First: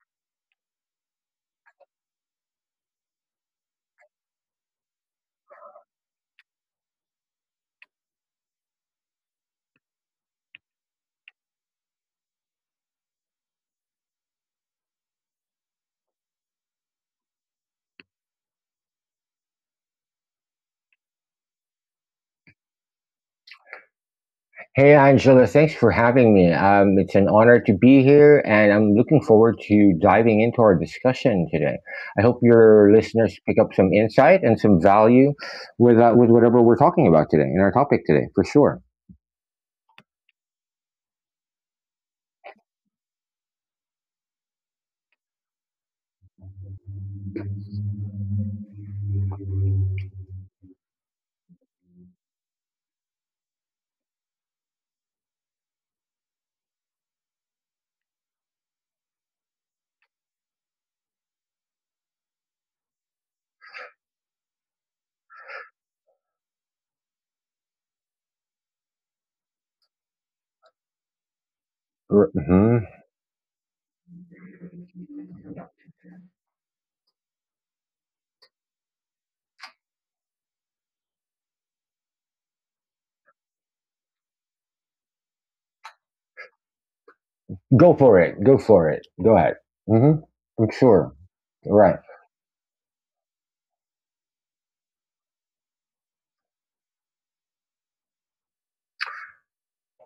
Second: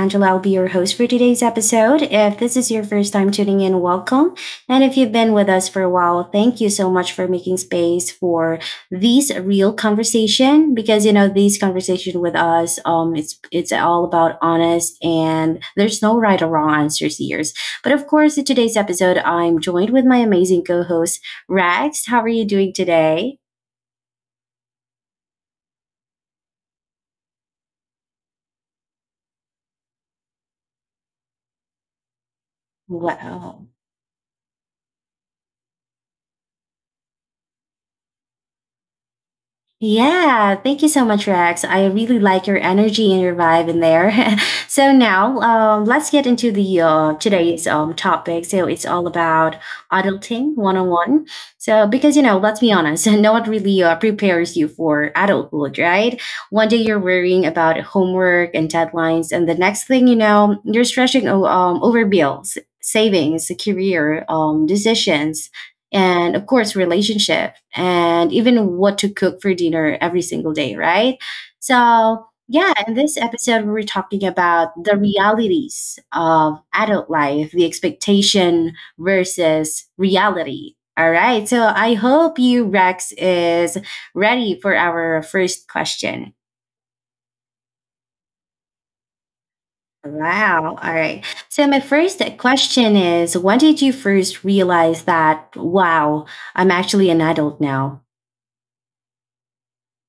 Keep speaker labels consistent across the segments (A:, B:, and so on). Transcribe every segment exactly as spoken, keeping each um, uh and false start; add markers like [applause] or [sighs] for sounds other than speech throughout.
A: Angela. I'll be your host for today's episode. If this is your first time tuning in, welcome. And if you've been with us for a while, thank you so much for making space for these real conversation because, you know, these conversation with us, um, it's, it's all about honest and there's no right or wrong answers here. But of course, in today's episode, I'm joined with my amazing co-host, Rags. How are you doing today?
B: Hey Angela, thanks for having me. Um, it's an honor to be here, and I'm looking forward to diving into our discussion today. I hope your listeners pick
A: Wow.
B: up some insight and some value with uh, with whatever we're talking about today in our topic today, for sure.
A: Yeah, thank you so much, Rex. I really like your energy and your vibe in there. [laughs] So now, um, let's get into the uh, today's um, topic. So it's all about adulting one on one. So because you know, let's be honest, [laughs] no one really uh, prepares you for adulthood, right? One day you're worrying about homework and deadlines, and the next thing you know, you're stressing o- um, over bills, savings, career um, decisions, and of course relationship, and even what to cook for dinner every single day, right? So
B: R-
A: yeah,
B: mhm.
A: in this episode we we're talking about the realities of adult life, the expectation versus reality. All right, so I hope you Rex is ready for our first question.
B: Go for it. Go for it. Go ahead. Hmm.
A: Wow,
B: I'm
A: all right.
B: sure.
A: So my
B: Right.
A: first question is, when did you first realize that, wow, I'm actually an adult now?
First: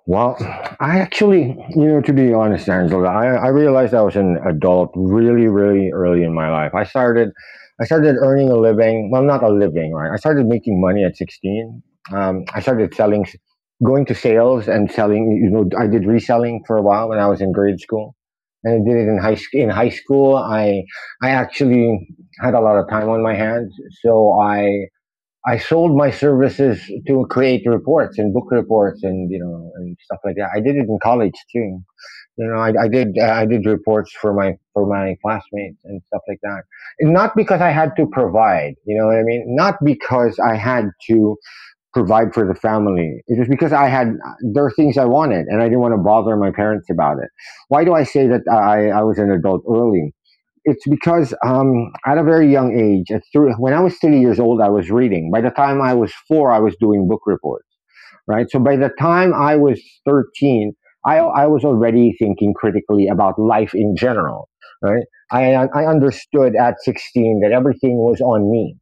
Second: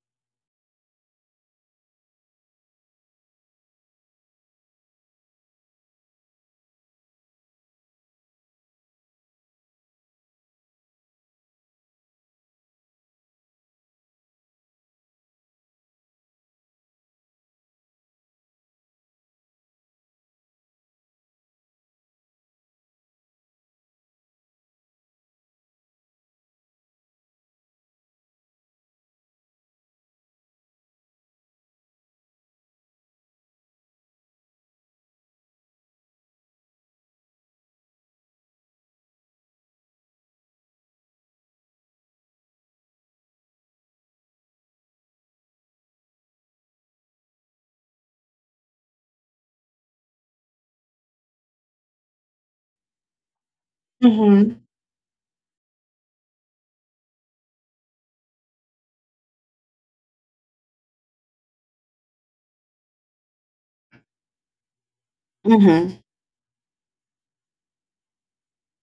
B: Well, I actually, you know, to be honest, Angela, I, I realized I was an adult really, really early in my life. I started, I started earning a living. Well, not a living, right? I started making money at sixteen. Um, I started selling, going to sales and selling. You know, I did reselling for a while when I was in grade school, and I did it in high school. In high school, I, I actually had a lot of time on my hands, so I I sold my services to create reports and book reports and you know and stuff like that. I did it in college too. You know, I, I did uh, I did reports for my for my classmates and stuff like that. And not because I had to provide. You know what I mean? Not because I had to provide for the family. It was because I had there are things I wanted, and I didn't want to bother my parents about it. Why do I say that I, I was an adult early? It's because um, at a very young age, at when I was three years old, I was reading. By the time I was four, I was doing book reports. Right. So by the time I was thirteen, I, I was already thinking critically about life in general. Right. I I
A: Mhm,
B: understood at sixteen that everything was on me,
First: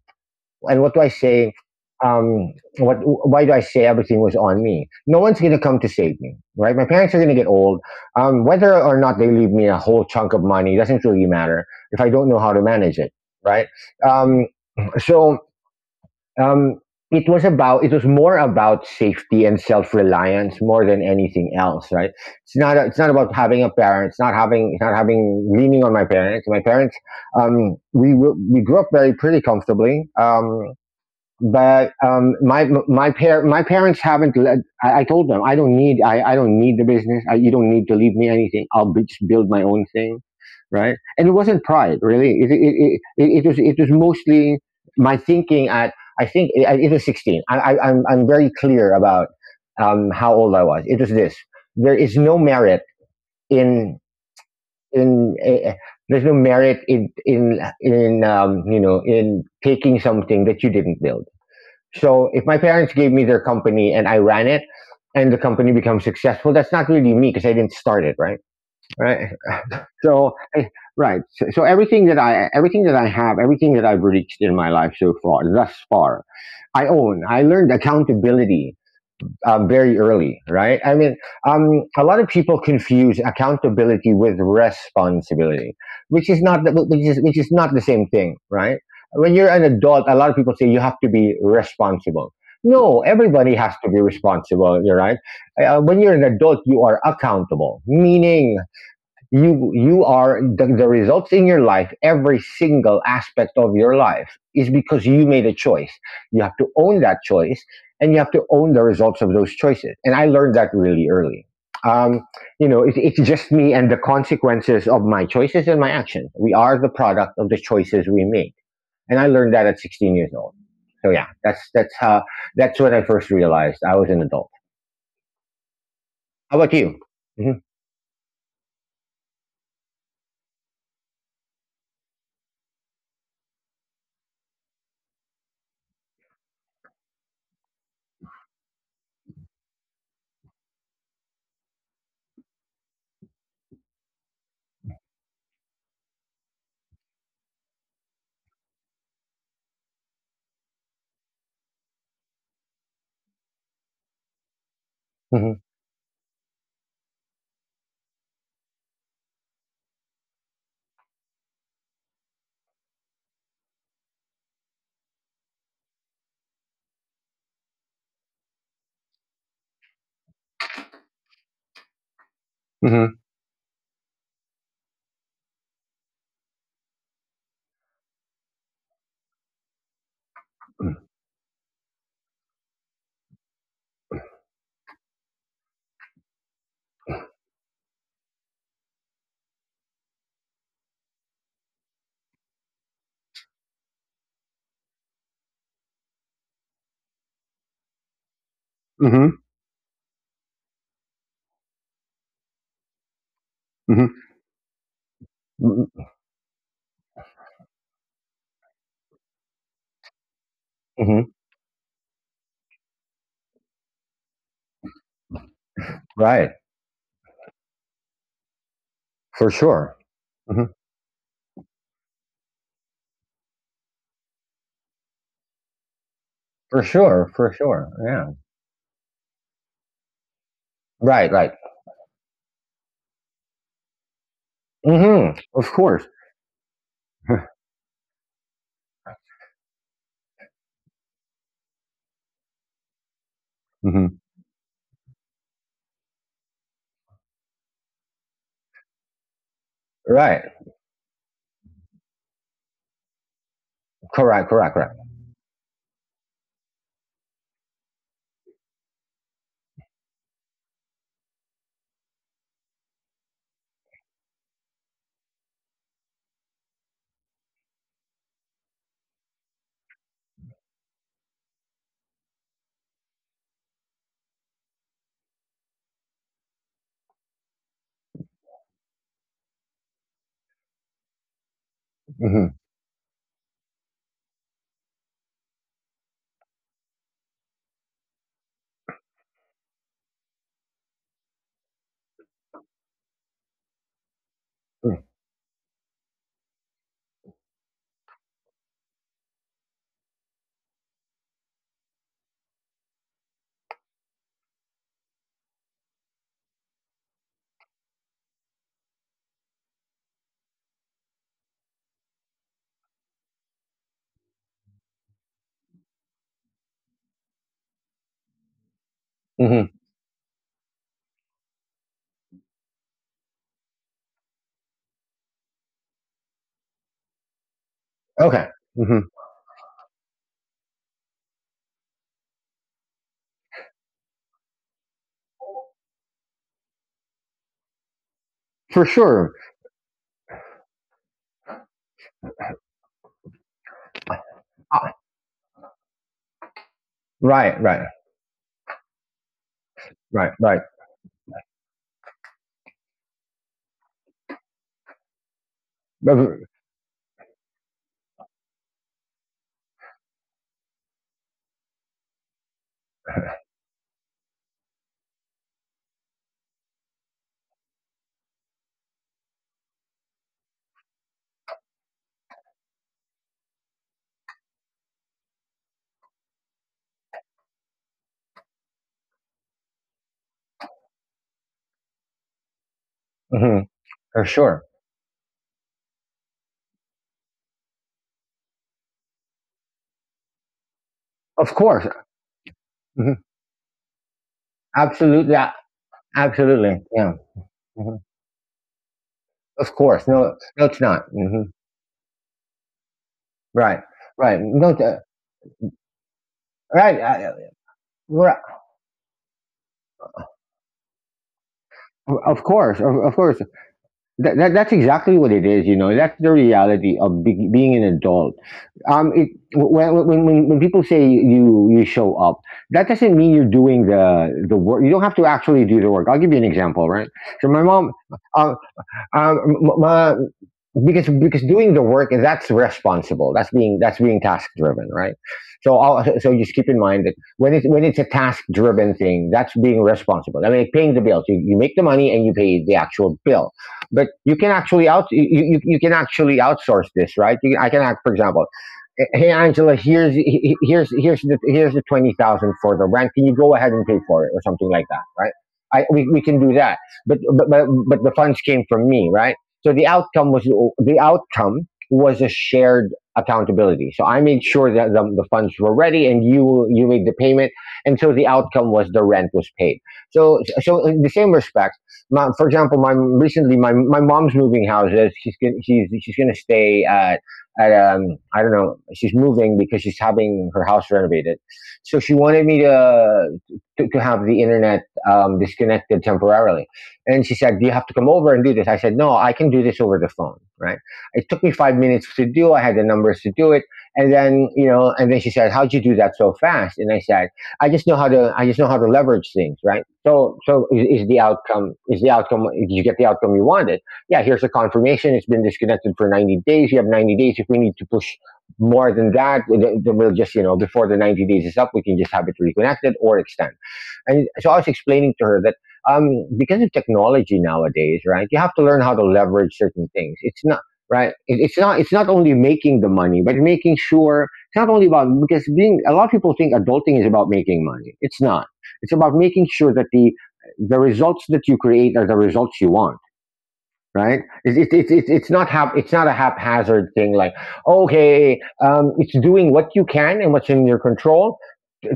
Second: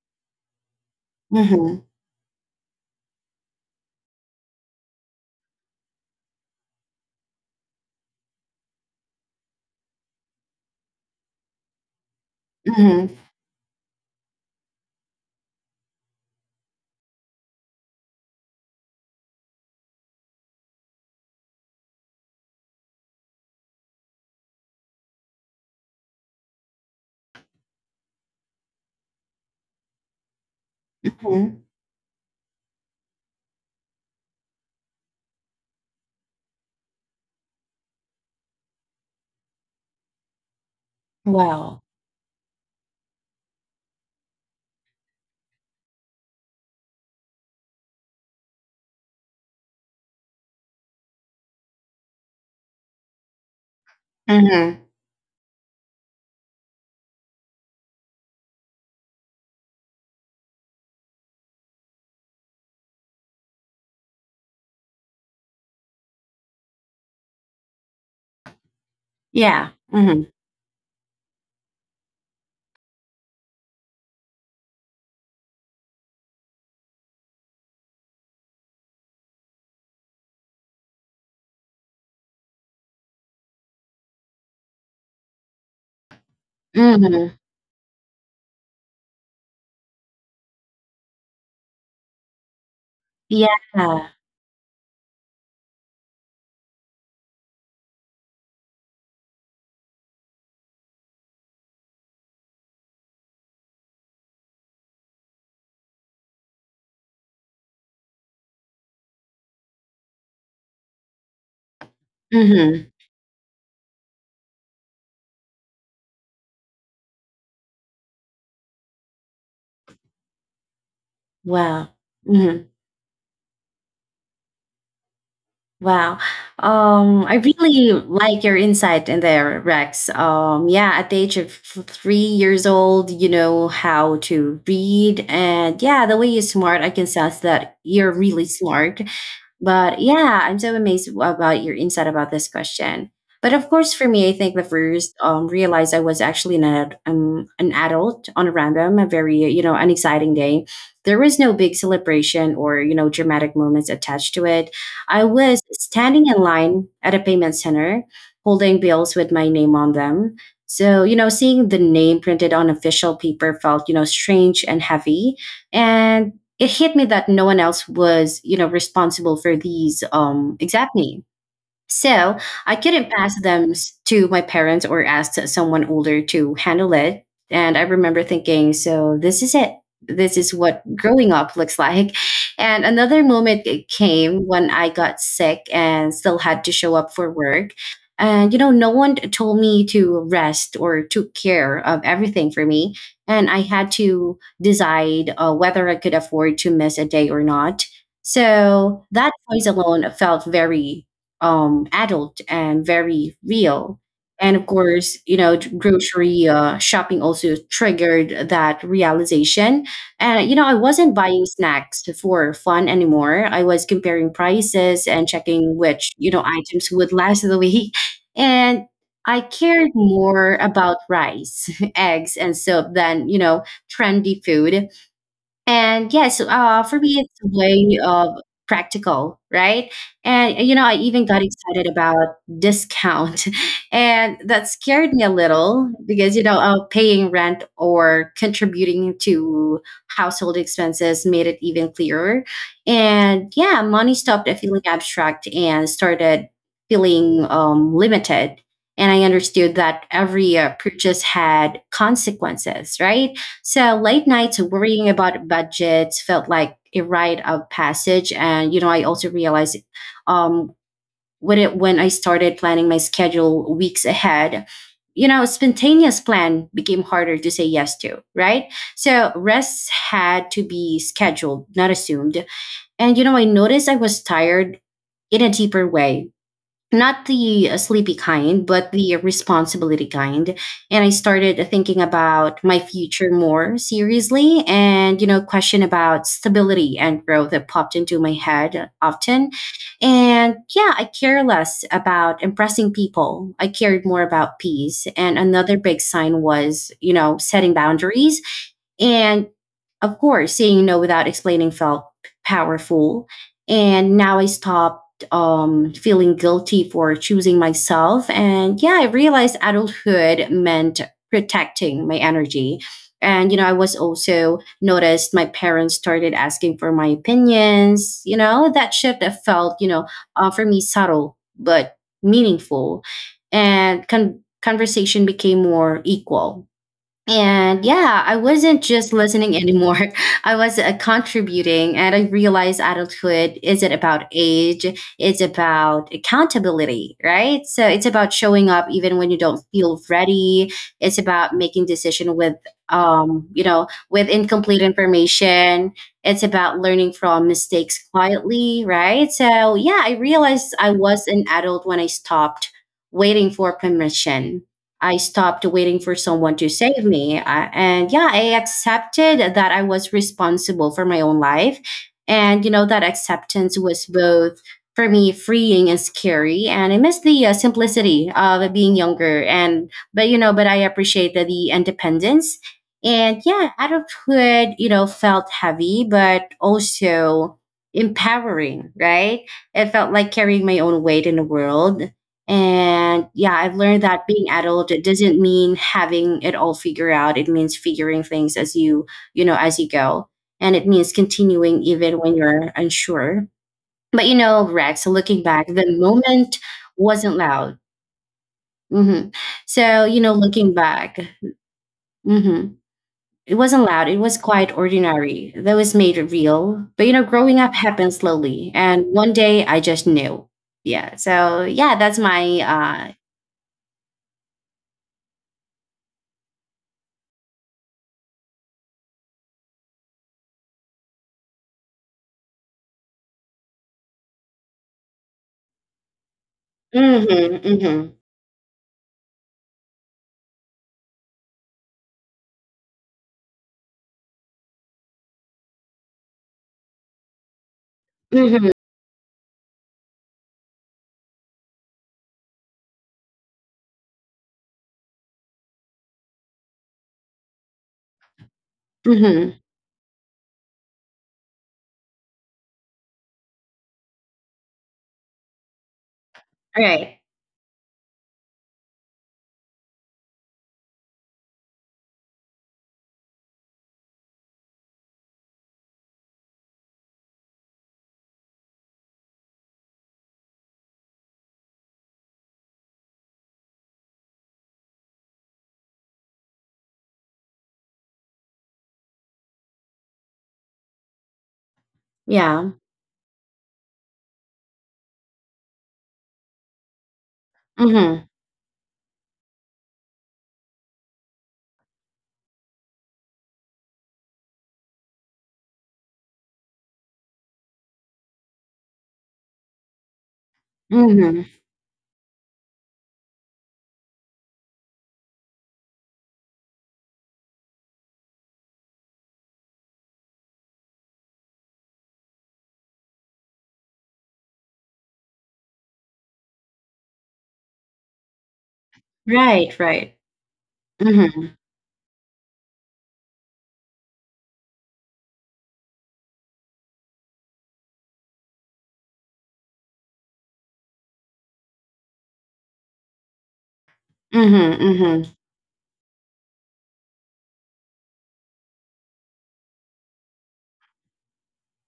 B: and what do I say?
A: mhm,
B: Um, what? Why do I say everything was on me? No one's gonna come to save me, right? My parents are gonna get old. Um, whether or not they leave me a whole chunk of money doesn't really matter if I don't know how to manage
A: mhm,
B: it, right? Um, so um, it was about it was more about safety and self-reliance more than anything else. Right. It's not it's not about having a parent. It's not having it's not having, leaning on my parents. my parents um we we grew up very, pretty comfortably. Um
A: mhm.
B: but um, My my par- my parents haven't led. I, I told them I don't need, I, I don't need the business. I, you don't need to leave me anything. I'll be, just build my own thing, right? And it wasn't
A: Wow.
B: pride, really. It it, it, it, was it was mostly my thinking at, I think it, it was sixteen. I, I I'm I'm very clear about um, how old I was. It was this. There is no merit in
A: Mhm.
B: in. Uh, there's no merit in in in um, you know, in taking something that you didn't build. So if my parents gave me their company and I ran it and the company becomes successful, that's not really me because I didn't start it, right? Right.
A: Yeah.
B: So
A: Mhm.
B: right. So, so everything that I, everything that I have, everything that I've reached in my life so far, thus far, I own. I learned accountability uh, very early, right? I mean, um, a lot of people confuse accountability with responsibility, which is not the, which is
A: Mhm.
B: which is not the same thing, right? When you're an adult, a lot of people say you have to be responsible. No, everybody
A: Yeah.
B: has to be responsible, you're right? Uh, when you're an adult, you are accountable, meaning you you are the, the results in your life, every single aspect of your life is because you made a choice. You have to own that choice, and you have to own the results of those choices. And I learned that really early. um, you know,
A: Mhm.
B: it, it's just me and the consequences of my choices and my actions. We are the product of the choices we make, and I learned that at sixteen years old. So yeah, that's that's
A: Wow.
B: how
A: Mhm.
B: that's when I first realized I was an adult.
A: Wow.
B: How about you?
A: Um, I
B: Hmm.
A: really like your insight in there, Rex. Um, yeah, at the age of f- three years old, you know how to read, and yeah, the way you're smart, I can sense that you're really smart. But yeah, I'm so amazed about your insight about this question. But of course, for me, I think the first um, realized I was actually an ad, um, an adult on a random, a very you know an exciting day. There was no big celebration or you know dramatic moments attached to it. I
B: Hmm.
A: was standing in line at a payment center, holding bills with my name on them. So you know, seeing the name printed on official paper felt you know strange and heavy, and it hit me that no one else was, you know, responsible for these. Um, exactly. So I couldn't
B: Hmm.
A: pass them s- to my parents or ask someone older to handle it. And I remember thinking, so this is it. This is what growing up looks like. And another moment it came when I got sick and still had to show up for work. And, you know, no one told me to rest or took care of everything for me. And I had to decide uh, whether I could afford to miss a day or not. So that choice alone felt very um, adult and very real.
B: Hmm.
A: And of course, you know, t- grocery uh, shopping also triggered that realization. And, you know, I wasn't
B: Hmm.
A: buying snacks for fun anymore. I was comparing prices and checking which, you know,
B: Right.
A: items would last the week. [laughs] And I
B: For
A: cared
B: sure.
A: more
B: Mhm.
A: about rice, [laughs] eggs, and soap than, you know, trendy food. And yes,
B: For
A: uh, for me,
B: sure.
A: it's
B: For
A: a
B: sure.
A: way
B: Yeah.
A: of practical, right? And you know, I even
B: Right.
A: got
B: Right.
A: excited about discount, [laughs] and that scared me
B: Hmm.
A: a
B: Of
A: little
B: course.
A: because you know, uh, paying
B: [laughs]
A: rent or contributing to household expenses made it even clearer. And yeah,
B: Hmm.
A: money stopped feeling abstract and started feeling um, limited. And I understood that
B: Right.
A: every uh, purchase had consequences, right? So late
B: Correct.
A: nights
B: Correct. Correct.
A: worrying about budgets felt like a rite of passage. And, you know, I also realized um, when, it, when I started planning my schedule weeks ahead, you know, spontaneous plan became harder to say yes to, right? So rests had to be scheduled, not assumed. And, you know, I noticed I was tired in a deeper way, not the uh, sleepy kind, but the responsibility kind. And I started thinking
B: Hmm.
A: about my future more seriously. And, you know, question about stability and growth that popped into my head often. And yeah, I care less about impressing people. I cared more about peace. And another big sign was, you know, setting boundaries. And of course, saying no without explaining felt powerful. And now I stopped um, feeling guilty for choosing myself. And yeah, I realized adulthood meant protecting my energy. And, you know, I was also noticed my parents started asking for my opinions. You know, that shift that
B: Hmm.
A: felt, you know, uh, for me subtle, but meaningful. And con- conversation became more equal, and yeah, I
B: Okay.
A: wasn't
B: Hmm.
A: just listening anymore. [laughs] I was uh, contributing, and I realized adulthood isn't about age, it's about accountability, right? So it's about showing
B: For
A: up even when
B: sure.
A: you don't feel ready. It's about making decision with um, you know, with incomplete
B: Ah,
A: information. It's about learning from
B: right. Right.
A: mistakes quietly, right? So yeah, I
B: Right. Right.
A: realized I was an adult when I stopped waiting for permission. I stopped waiting for
B: Hmm.
A: someone to save me. I, and yeah, I accepted that I was responsible for my own life. And, you know, that acceptance was both for me freeing and scary. And I miss the uh, simplicity of being younger. And, but, you know, but I appreciated the independence. And yeah, adulthood, you know, felt heavy, but also empowering, right? It felt like carrying my own weight in the world, and yeah, I've learned
B: For
A: that being
B: sure.
A: adult it doesn't mean having it all figured out. It means figuring things as you, you know, as you go. And it means
B: Of course.
A: continuing even when you're
B: Hmm.
A: unsure. But you know, Rex,
B: Absolutely.
A: looking
B: a-
A: back, the moment
B: Absolutely. Yeah.
A: wasn't loud.
B: Hmm.
A: Hmm.
B: Of course.
A: So, you
B: No.
A: know,
B: No, it's
A: looking
B: not.
A: back,
B: Hmm.
A: hmm, it
B: Right.
A: wasn't loud. It
B: Right.
A: was
B: No.
A: quite
B: uh,
A: ordinary. That was made real.
B: Right.
A: But you
B: I-
A: know,
B: I-
A: growing up happened
B: Right.
A: slowly. And one day I just knew. Yeah. So, yeah, that's
B: Of course. Of, of
A: my
B: course. That, that, that's exactly what it is, you know. That's the reality of be, being an adult. Um, it, when, when, when when people say you you show up, that doesn't mean you're doing the the work. You don't have to actually do the work. I'll give you an example, right?
A: uh,
B: So my
A: hmm,
B: mom,
A: hmm.
B: uh, um, m- my because because doing the work, that's responsible, that's being that's being task driven, right? So, all so just keep in mind that when it's when it's a task
A: Mhm,
B: driven thing, that's being responsible. I mean, like paying the bills, you, you make the money and you pay the actual bill. But you can actually out you, you, you can actually outsource this, right? you, I can, act for example, hey
A: mhm,
B: Angela, here's here's here's the here's the twenty thousand for the rent, can you go ahead and pay for it or something like that, right? I, we, we can do that. but,
A: right.
B: but but but the funds came from me, right? So the outcome was, the outcome was a shared accountability. So I made sure that the, the funds were ready, and you you made the payment, and so the outcome was the rent was paid. So so in the same respect, my, for example, my recently my, my mom's moving houses. She's gonna, she's she's going to stay at at um, I don't know. She's moving because she's having her house renovated, so she wanted me
A: Yeah.
B: to to, to have the internet um, disconnected temporarily. And she said, "Do you have to come over
A: Mhm,
B: and do this?" I said, "No, I can do this over the phone," right? It took me five minutes to do. I had the numbers to do it. And then, you know, and then she said, "How'd you do that so fast?" And I said, I just know how to I just know how to leverage things, right? So so is, is the
A: mhm.
B: outcome, is the outcome, did you get the outcome you wanted? Yeah, here's a confirmation. It's been disconnected for ninety days. You have ninety days. If we need to push more than that, then we'll just, you know, before the ninety days is up, we can just have it reconnected or extend. And so I was explaining to her that um, because of technology nowadays, right? You have to learn how to leverage
A: Right,
B: certain things.
A: right.
B: It's not right. It, it's
A: Mhm,
B: not. It's not only making the money, but making sure, it's not only about because being a lot of people think adulting is about making money. It's not. It's about making sure that the the results that you create are the results you want. Right? It's
A: mhm,
B: it's it's it's
A: mhm.
B: not hap- it's not a haphazard thing, like okay, um, it's doing what you can and what's in your control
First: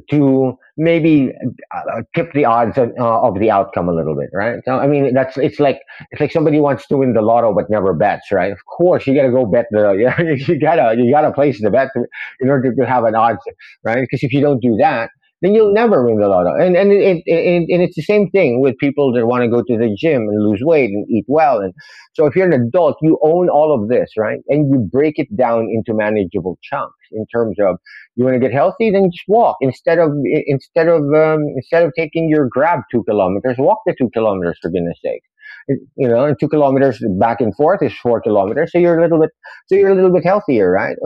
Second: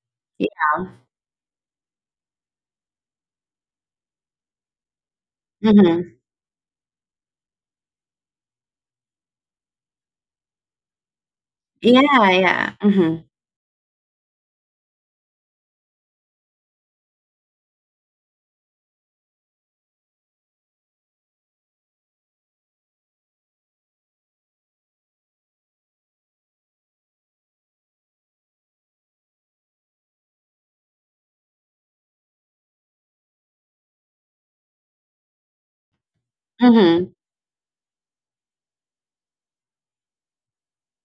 B: to
A: Yeah.
B: maybe uh, tip the odds of, uh, of the outcome a little bit, right? So I mean, that's it's like
A: Mhm.
B: it's like somebody wants to win the lotto but never bets, right? Of course, you got to go bet the [laughs] you gotta, you gotta place the bet
A: Yeah,
B: to, in
A: yeah.
B: order to have an
A: Mhm,
B: odds, right? Because if you don't do that, then you'll never win the lotto. And and it, it, and it's the same thing with people that want to go to the gym and lose weight and eat well. And so if you're an adult, you own all of this, right? And you break it down into manageable chunks in terms of, you want to get healthy, then just walk instead of instead of um, instead of taking your grab two kilometers. Walk the two kilometers for goodness sake. You know, and two kilometers
A: mhm,
B: back and forth is four kilometers. So you're a little bit so you're a little bit healthier, right?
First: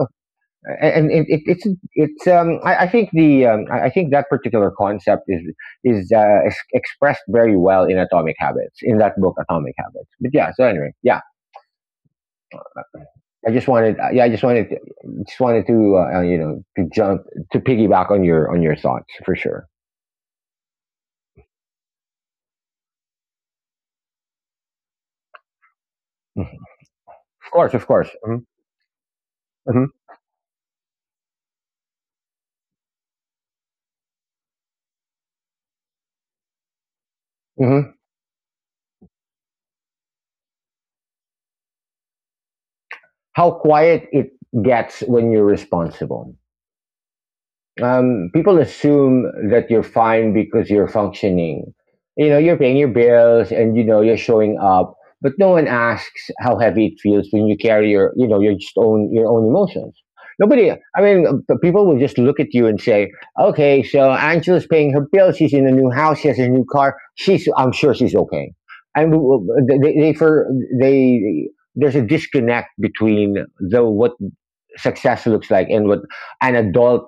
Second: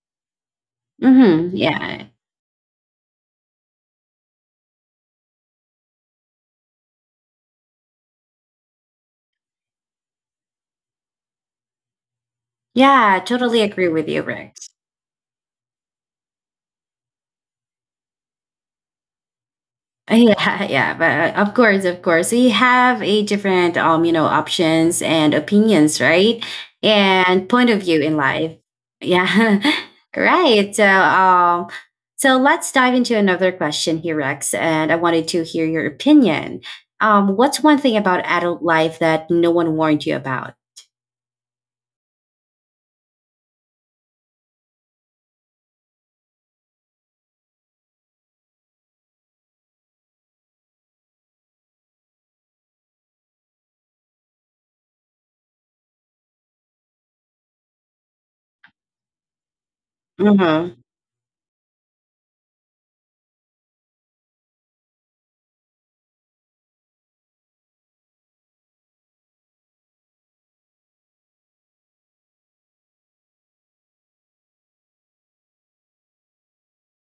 B: And it, it,
A: mhm.
B: it's
A: Yeah.
B: it's um, I, I think the um, I think that particular concept is is uh, expressed very well in Atomic Habits, in that book Atomic Habits. But yeah, so anyway, yeah.
A: Yeah, I
B: I
A: totally
B: just
A: agree
B: wanted,
A: with
B: uh,
A: you,
B: yeah, I just wanted,
A: Rex.
B: just wanted to, uh, uh, you know, to jump to piggyback on your on your thoughts for sure.
A: Yeah, [laughs] yeah, but uh, of course, of course, we have a different, um, you know, options and opinions, right? And
B: Of
A: point
B: course,
A: of
B: of
A: view
B: course.
A: in
B: Hmm.
A: life. Yeah,
B: Hmm.
A: [laughs] right. So, um, so let's dive into another question here, Rex. And I wanted to hear your opinion. Um, what's one
B: Hmm.
A: thing about adult life that no one warned you about?
B: How quiet it gets when you're responsible. Um, people assume that you're fine because you're functioning. You know, you're paying your bills and you know you're showing up, but no one asks how heavy it feels when you carry your, you know, your just own your own emotions.
A: Mm-hmm.
B: Nobody, I mean, p- people will just look at you and say, "Okay, so Angela's paying her bills. She's in a new house. She has a new car. She's, I'm sure she's okay." And w- w- they, they for they, there's a disconnect between the what success looks like and what an adult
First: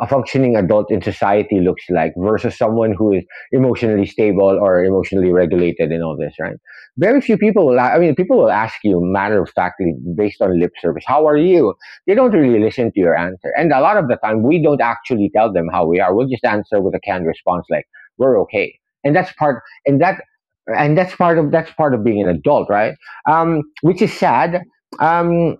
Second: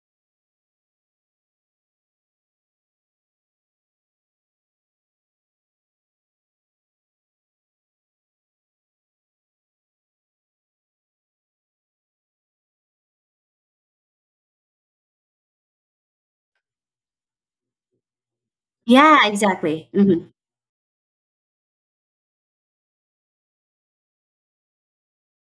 B: a functioning adult in society looks like versus someone who is emotionally stable or emotionally regulated and all this, right? Very few people will, i mean people will ask you matter of factly based on lip service, how are you? They don't really listen to your answer, and a lot of the time we don't actually tell them how we are. We'll just answer with a canned response like we're okay. and
A: Yeah,
B: that's part
A: exactly.
B: and that
A: Mm-hmm.
B: and that's part of that's part of being an adult, right? Um, which is sad. um,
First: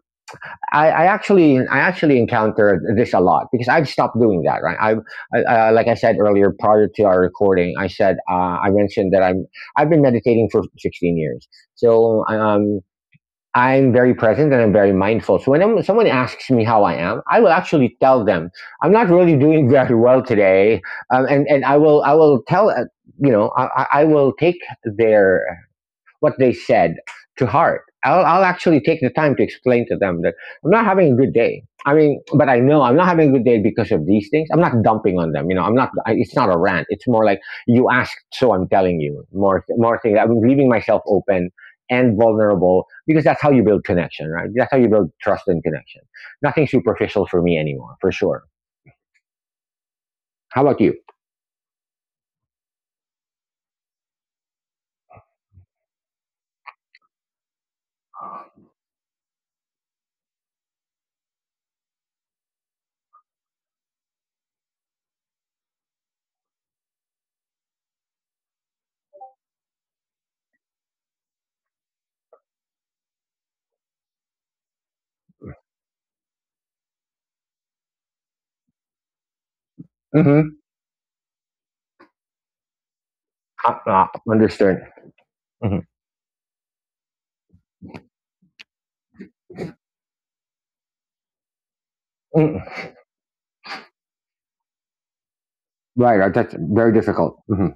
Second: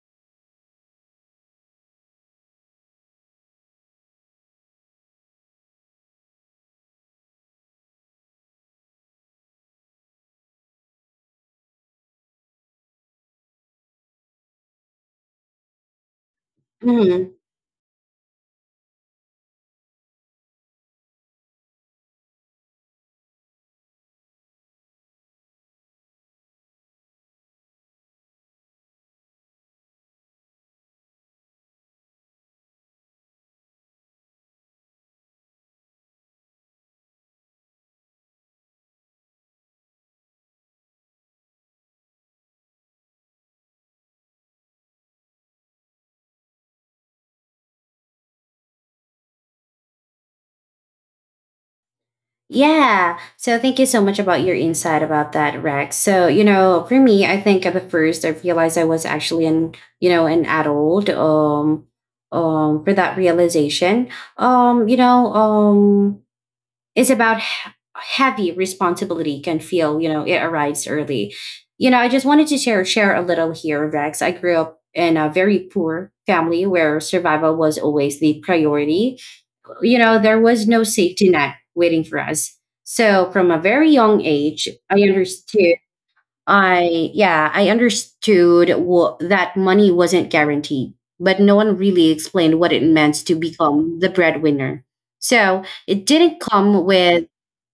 B: I, I actually I actually encountered this a lot because I've stopped doing that. Right, I, I uh, Like I said earlier, prior to our recording, I said uh, I mentioned that I'm I've been meditating for sixteen years, so um, I'm very present and I'm very mindful. So when I'm, someone asks me how I am, I
A: Mm-hmm.
B: will actually tell them I'm not really doing [laughs] very well today, um, and and I will I will tell uh, you know I, I will take their what they said to heart. I'll, I'll actually take the time to explain to them that I'm not having a good day. I mean, but I know I'm not having a good day because of these things. I'm not dumping on them. You know, I'm not, I, it's not a rant. It's more like you asked, so I'm telling you more, more things. I'm leaving myself open and vulnerable because that's how you build connection, right? That's how you build trust and connection. Nothing superficial for me anymore, for sure. How about you?
A: Yeah. So thank you so much about your insight about that, Rex. So, you know, for me, I think at the first I realized I was actually an, you know, an adult um um for that realization. Um, you know, um, it's about h- heavy responsibility can feel, you know, it arrives early. You know, I just wanted to share share a little here, Rex. I grew up in a very poor family where survival was always the priority, you know, there
B: Mm-hmm.
A: was no safety net waiting for us. So from a
B: Uh,
A: very
B: uh,
A: young age,
B: understood.
A: I understood.
B: Mm-hmm.
A: I Yeah, I understood wha- that money wasn't guaranteed, but no one really explained what
B: Mm-hmm.
A: it meant to become the breadwinner. So it
B: Right, right.
A: didn't
B: That's
A: come
B: very
A: with,
B: difficult. Mm-hmm.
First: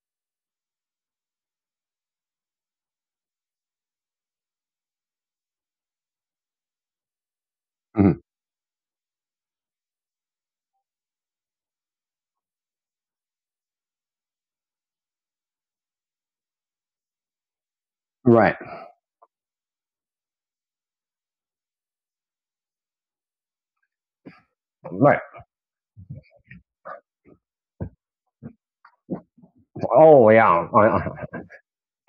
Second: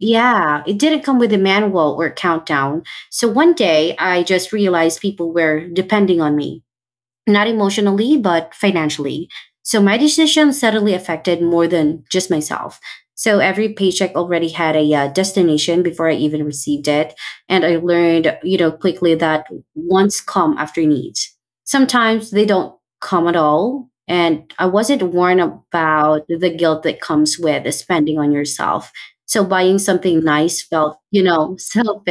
A: yeah, it didn't come with a manual or countdown. So one day I just realized people were depending on me, not emotionally,
B: Mm-hmm.
A: but financially. So my decision suddenly affected more than just myself. So every paycheck already had a uh, destination before I even received it. And I learned, you
B: Right,
A: know, quickly that wants come after needs. Sometimes they don't come at all. And I wasn't
B: right.
A: warned about the guilt that comes with spending on yourself. So buying something
B: Oh
A: nice
B: yeah, I,
A: felt, you
B: [laughs] I,
A: know, [laughs]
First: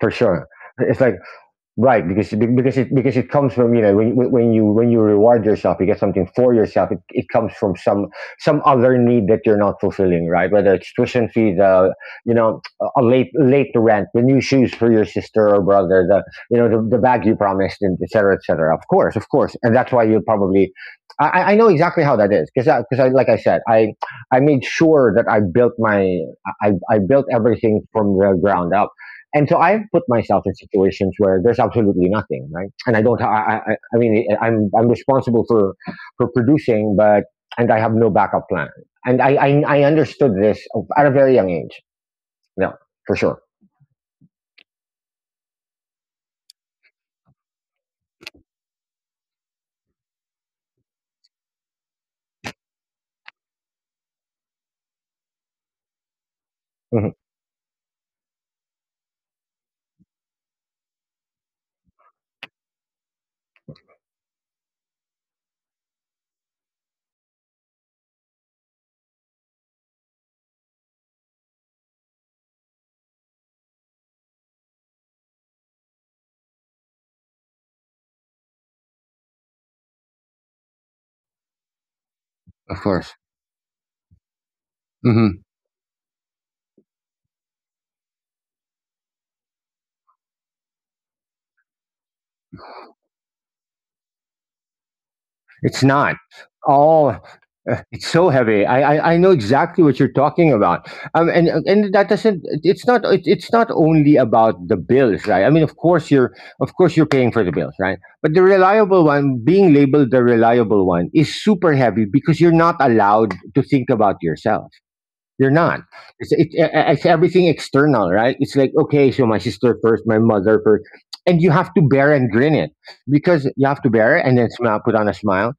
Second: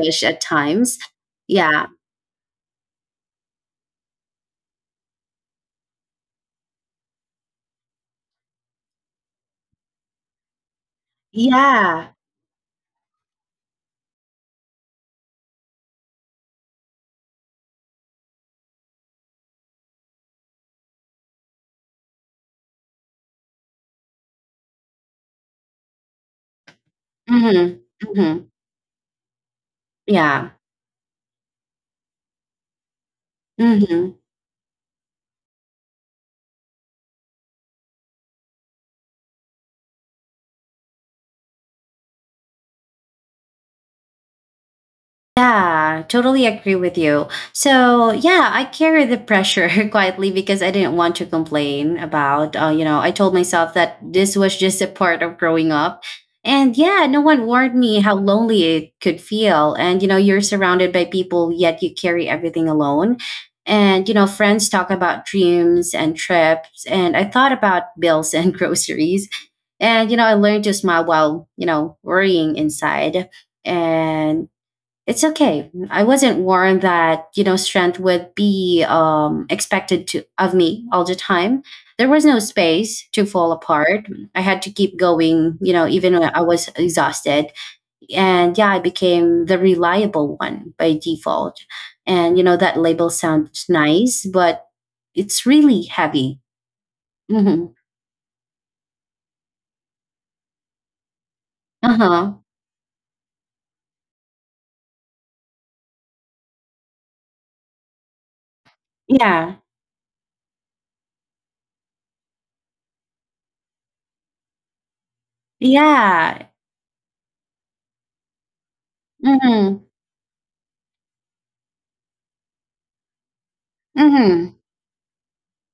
B: for
A: at
B: sure.
A: times.
B: It's like
A: Yeah.
B: right, because because it because it comes from, you know when when you when you reward yourself, you get something for yourself. It, it comes from some some other need that you're not fulfilling, right? Whether it's tuition fees, uh,
A: Yeah.
B: you know, a late late rent, the new shoes for your sister or brother, the you know the, the bag you promised, and et cetera, et cetera. Of course, of course, and that's why you probably. I, I know exactly how that is, because because I, like I said, I I made sure that I built my I I built
A: Hmm.
B: everything from the
A: Hmm.
B: ground up, and so I've put myself
A: Yeah.
B: in situations where there's absolutely nothing, right? And I don't. I, I, I
A: Mm-hmm.
B: mean, I'm I'm responsible for for producing, but and I have no backup plan. And I I, I understood this at a very young age. Yeah, for sure.
A: Yeah, totally agree with you. So yeah, I carry the pressure [laughs] quietly because I didn't want to complain about. Uh, you know, I told myself that this was just a part of growing up, and yeah,
B: Mm-hmm.
A: no one warned me how lonely it could feel. And you know, you're surrounded by people, yet you carry everything alone. And you know, friends talk about dreams and trips, and I thought about bills and [laughs] groceries. And you know, I learned to smile while you know worrying inside, and it's okay. I wasn't warned that, you know, strength would be um, expected to of me all the time. There was no
B: Of
A: space
B: course.
A: to fall apart. I had to keep
B: Mm-hmm.
A: going, you know, even when I was exhausted. And yeah, I became the reliable one by default. And, you know, that label sounds nice, but it's really
B: It's not.
A: heavy.
B: All
A: Hmm.
B: uh, it's so heavy. I, I I know exactly what you're talking about. Um, and
A: Uh
B: and that
A: huh.
B: doesn't. It's not. It, it's not only about the bills, right? I mean, of course you're, of course you're paying for the bills, right? But the reliable one,
A: Yeah.
B: being labeled the reliable one, is super heavy because you're not allowed to think about yourself. You're not. It's
A: Yeah.
B: it, uh, uh, it's everything external, right? It's like okay, so my
A: Mm-hmm.
B: sister first, my mother first, and you have to bear and grin it because you have to bear it and
A: Mm-hmm.
B: then smile, put on a smile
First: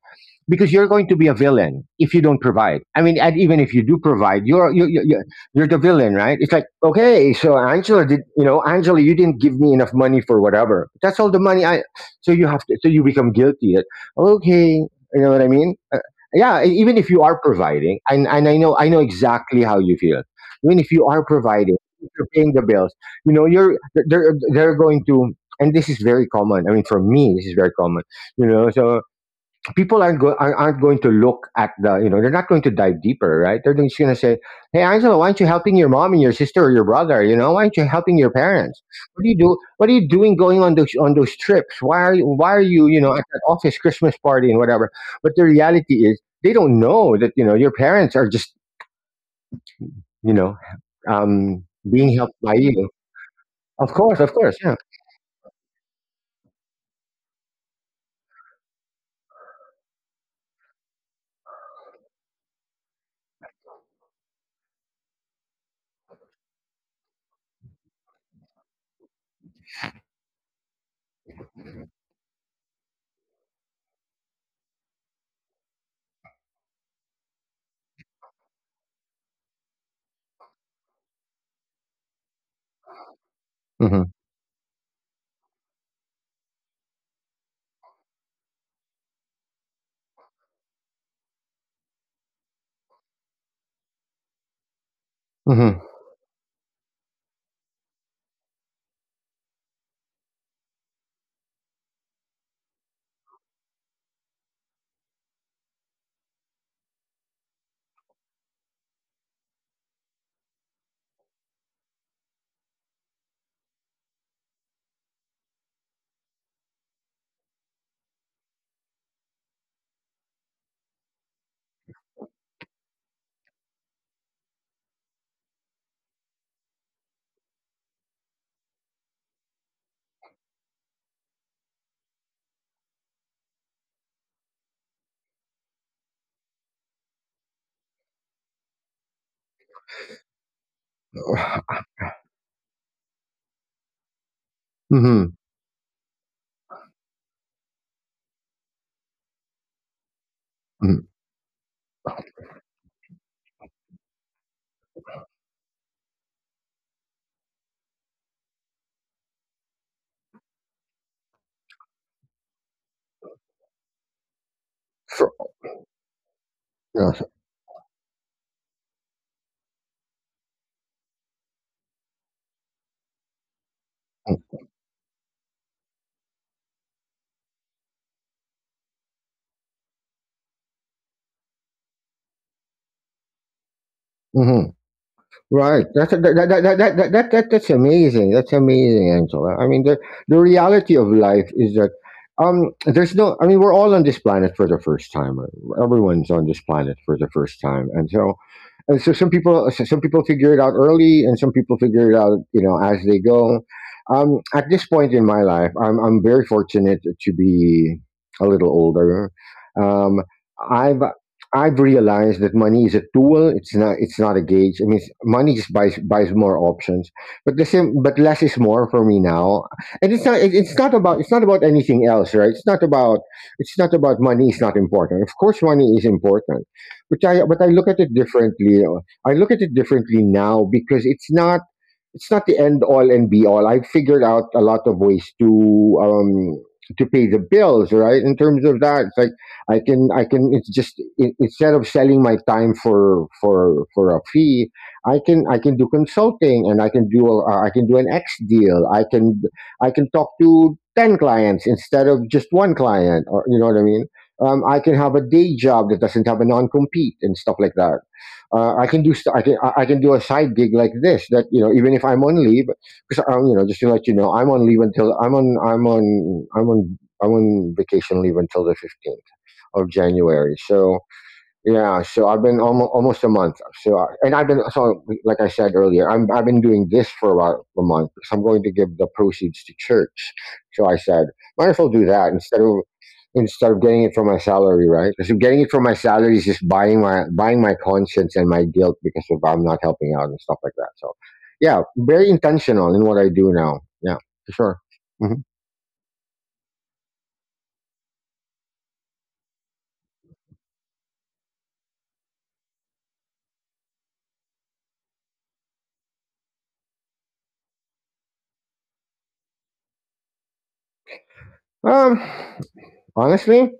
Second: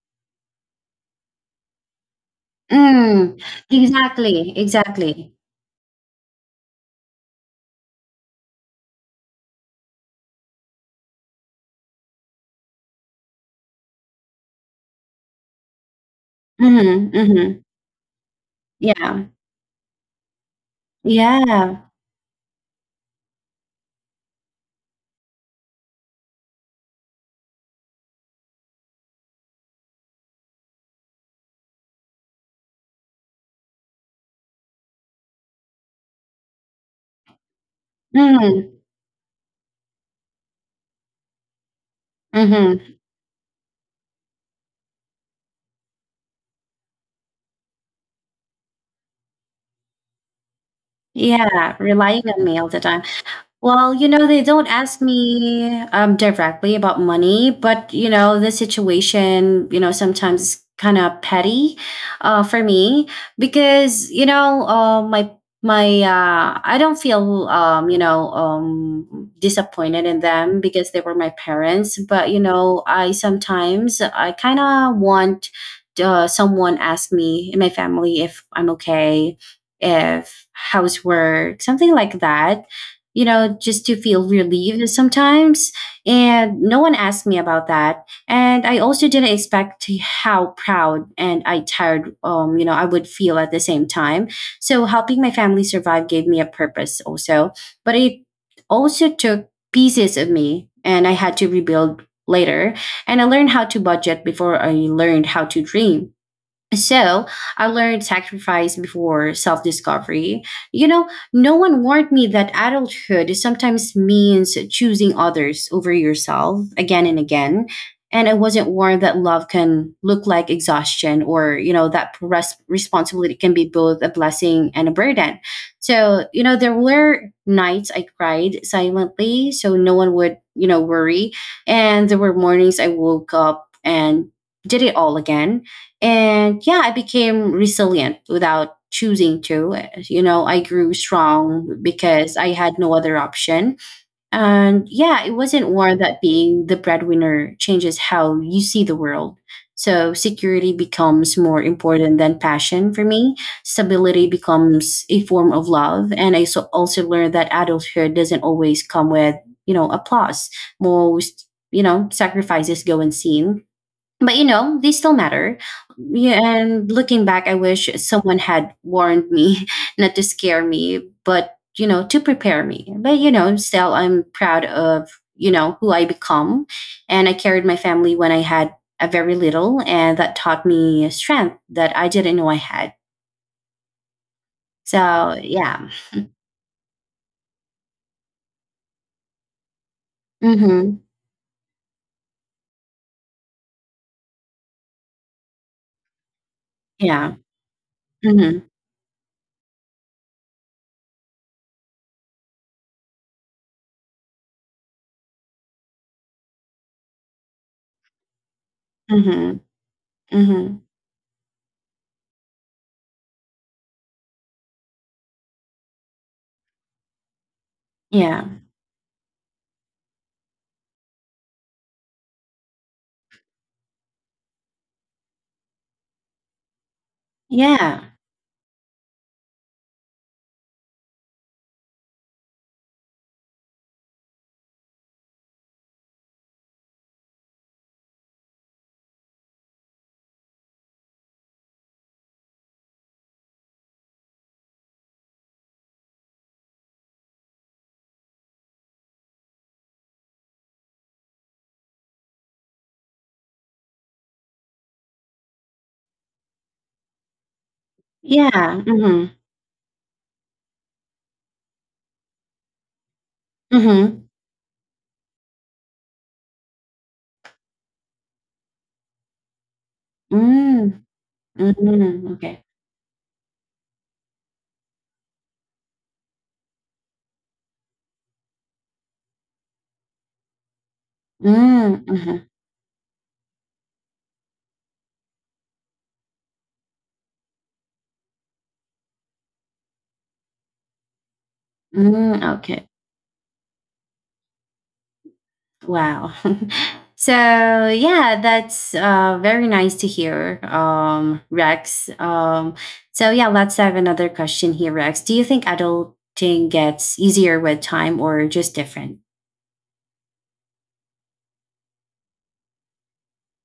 B: because you're going to be a villain if you don't provide. I mean, and
A: Mm.
B: even if you do provide,
A: Exactly.
B: you're you're you're,
A: Exactly.
B: you're the villain, right? It's like okay, so Angela did, you know, Angela, you didn't give me enough money for whatever. That's all the money I. So you have to. So you become guilty. That okay, you know what I mean? Uh, yeah, e- even if
A: Mm-hmm.
B: you are
A: Mm-hmm.
B: providing, and and I know I know
A: Yeah.
B: exactly how you feel. Even if you are providing,
A: Yeah.
B: if you're paying the bills. You know, you're they're they're going to. And this is very common. I mean, for me, this is very common, you know, so people aren't, go- aren't aren't going to look at the, you know, they're not going to dive deeper, right? They're just going to say, hey, Angela, why aren't you helping your mom and your sister or your brother? You know, why aren't you helping your parents?
A: Mm.
B: What do you do? What are you doing going on those, on those trips? Why are you why are you, you
A: Mhm.
B: know, at that office Christmas party and whatever? But the reality is they don't know that, you know, your parents are just, you know. um
A: Yeah,
B: Being
A: relying
B: helped by
A: on me all
B: you.
A: the time.
B: Of
A: Well, you
B: course, of
A: know, they
B: course. Yeah.
A: don't ask me um, directly about money, but you know, the situation, you know, sometimes is kind of petty uh, for me, because you know, uh, my my uh, I don't feel um, you know um, disappointed in them because they were my parents. But you know, I sometimes I kind of want uh, someone ask me in my family if I'm okay, if how's work, something like that, you know, just to
B: Hmm.
A: feel relieved sometimes. And no one asked me about that. And I also didn't expect how proud and I tired, um, you know, I would feel at the same time. So helping my family
B: Hmm.
A: survive gave me a purpose also, but it also took pieces of me and I had to rebuild later. And I learned how to budget before I learned how to dream. So I learned sacrifice before self discovery. You know, no one warned me that adulthood sometimes means choosing others over yourself again and again. And I wasn't warned that love can look like exhaustion, or, you know, that res- responsibility can be both a blessing and a burden. So, you know, there were nights I cried silently so no one would, you know, worry. And there were mornings I woke up and did it all again, and yeah, I became resilient without choosing to. You know, I grew strong because I had no other option. And
B: Hmm.
A: yeah, it wasn't war that being the breadwinner changes how you see the world. So security becomes more important than passion for me. Stability becomes a form of love. And I so also learned that adulthood doesn't always come with, you know, applause. Most, you know, sacrifices go unseen, but you know they still matter. Yeah. And looking back, I wish someone had warned me [laughs] not to scare me but you know to prepare me, but you know still I'm proud of you know who I become. And I carried my family when I had a very little, and that taught me strength that I didn't know I had.
B: Hmm. [sighs]
A: So
B: Right.
A: yeah.
B: That's a, that, that, that, that, that, that, that- That's amazing. That's amazing, Angela. I mean, the, the reality of
A: Mm-hmm.
B: life is that um, there's no, I mean, we're all on this planet for the first time. Everyone's on this planet for the
A: Yeah.
B: first time. And so
A: Mm-hmm.
B: and so some people, so some people figure it out early and some people figure it out, you know, as they go. Um, at this point in my life, I'm, I'm very fortunate to be a little older.
A: Mm-hmm.
B: um,
A: Mm-hmm.
B: i've I've realized that money is a tool. It's not it's not a gauge. I mean it's, money just buys buys more options, but the same but less
A: Yeah,
B: is more for me now. And it's not it- It's not about, it's not about anything else, right? it's not about it's not about Money is not important. Of course money is important, which I, but I look at it
A: yeah,
B: differently. uh, I look at it differently now, because it's not it's not the end all and be all. I figured out a lot of ways to, um to pay the bills, right? In terms of that, it's like I can I can it's just, I instead of selling my time for for for a fee, I can I can do consulting, and I can do a, uh, I can do an X deal. I can I can talk to ten clients instead of just one client, or you know what I mean? Um, I can have a day job that doesn't have a non compete and stuff like that. uh, I
A: yeah.
B: can do st-
A: Mm-hmm.
B: I can, I I can do a side gig like this, that, you know, even if I'm on leave, because, um, you know, just to let you know,
A: Mm-hmm.
B: I'm on leave until, I'm on I'm on I'm on I'm on vacation leave until the fifteenth of January. So
A: Mm-hmm.
B: yeah, so I've
A: Mm-hmm.
B: been
A: Okay.
B: almost, almost a month. So I- and I've been, so like I said earlier, I'm I've been doing this for about a month. So I'm going to give the proceeds to church. So I said, might as well do
A: Mm,
B: that instead
A: mhm,
B: of, instead of getting it from my salary, right? Because getting it from my salary is just buying my buying my conscience and my guilt, because of I'm not helping out and stuff like that. So yeah, very
A: mm,
B: intentional
A: okay.
B: in what I do now. Yeah, for sure. Hmm.
A: Wow. [laughs] So yeah, that's uh, very nice to hear, um, Rex. Um, so yeah, let's have another question here, Rex. Do you think adulting gets easier with time or just different?
B: Um, Honestly,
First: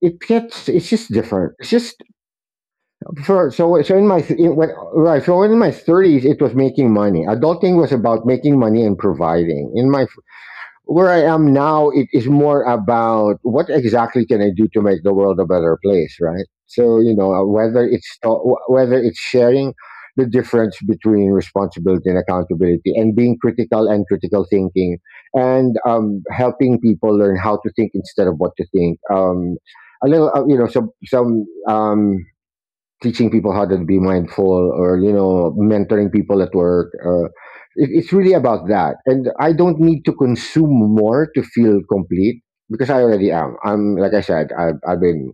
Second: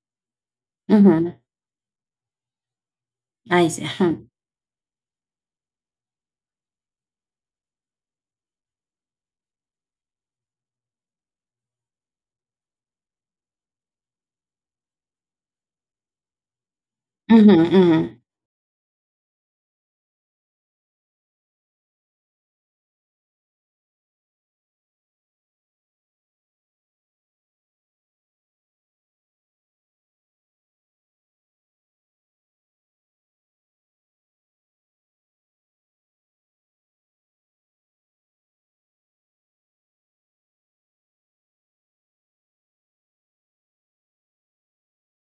B: it gets, it's just
A: Mm-hmm.
B: different. It's just sure.
A: I
B: So,
A: see.
B: so in my
A: [laughs]
B: in, when, right, so in my thirties, it was making money. Adulting was about making money and providing. In my Where I am now, it is more about what exactly can I do to make the world a better place, right? So you know, uh,
A: Mm-hmm,
B: whether
A: mm-hmm,
B: it's whether it's sharing the difference between responsibility and accountability, and being critical and critical thinking, and um, helping people learn how to think instead of what to think. Um, a little, uh, you know, some some. Um, teaching people how to be mindful, or you know, mentoring people at work. Uh, it, it's really about that, and I don't need to consume more to feel complete because I already am. i'm like i said i've, I've been,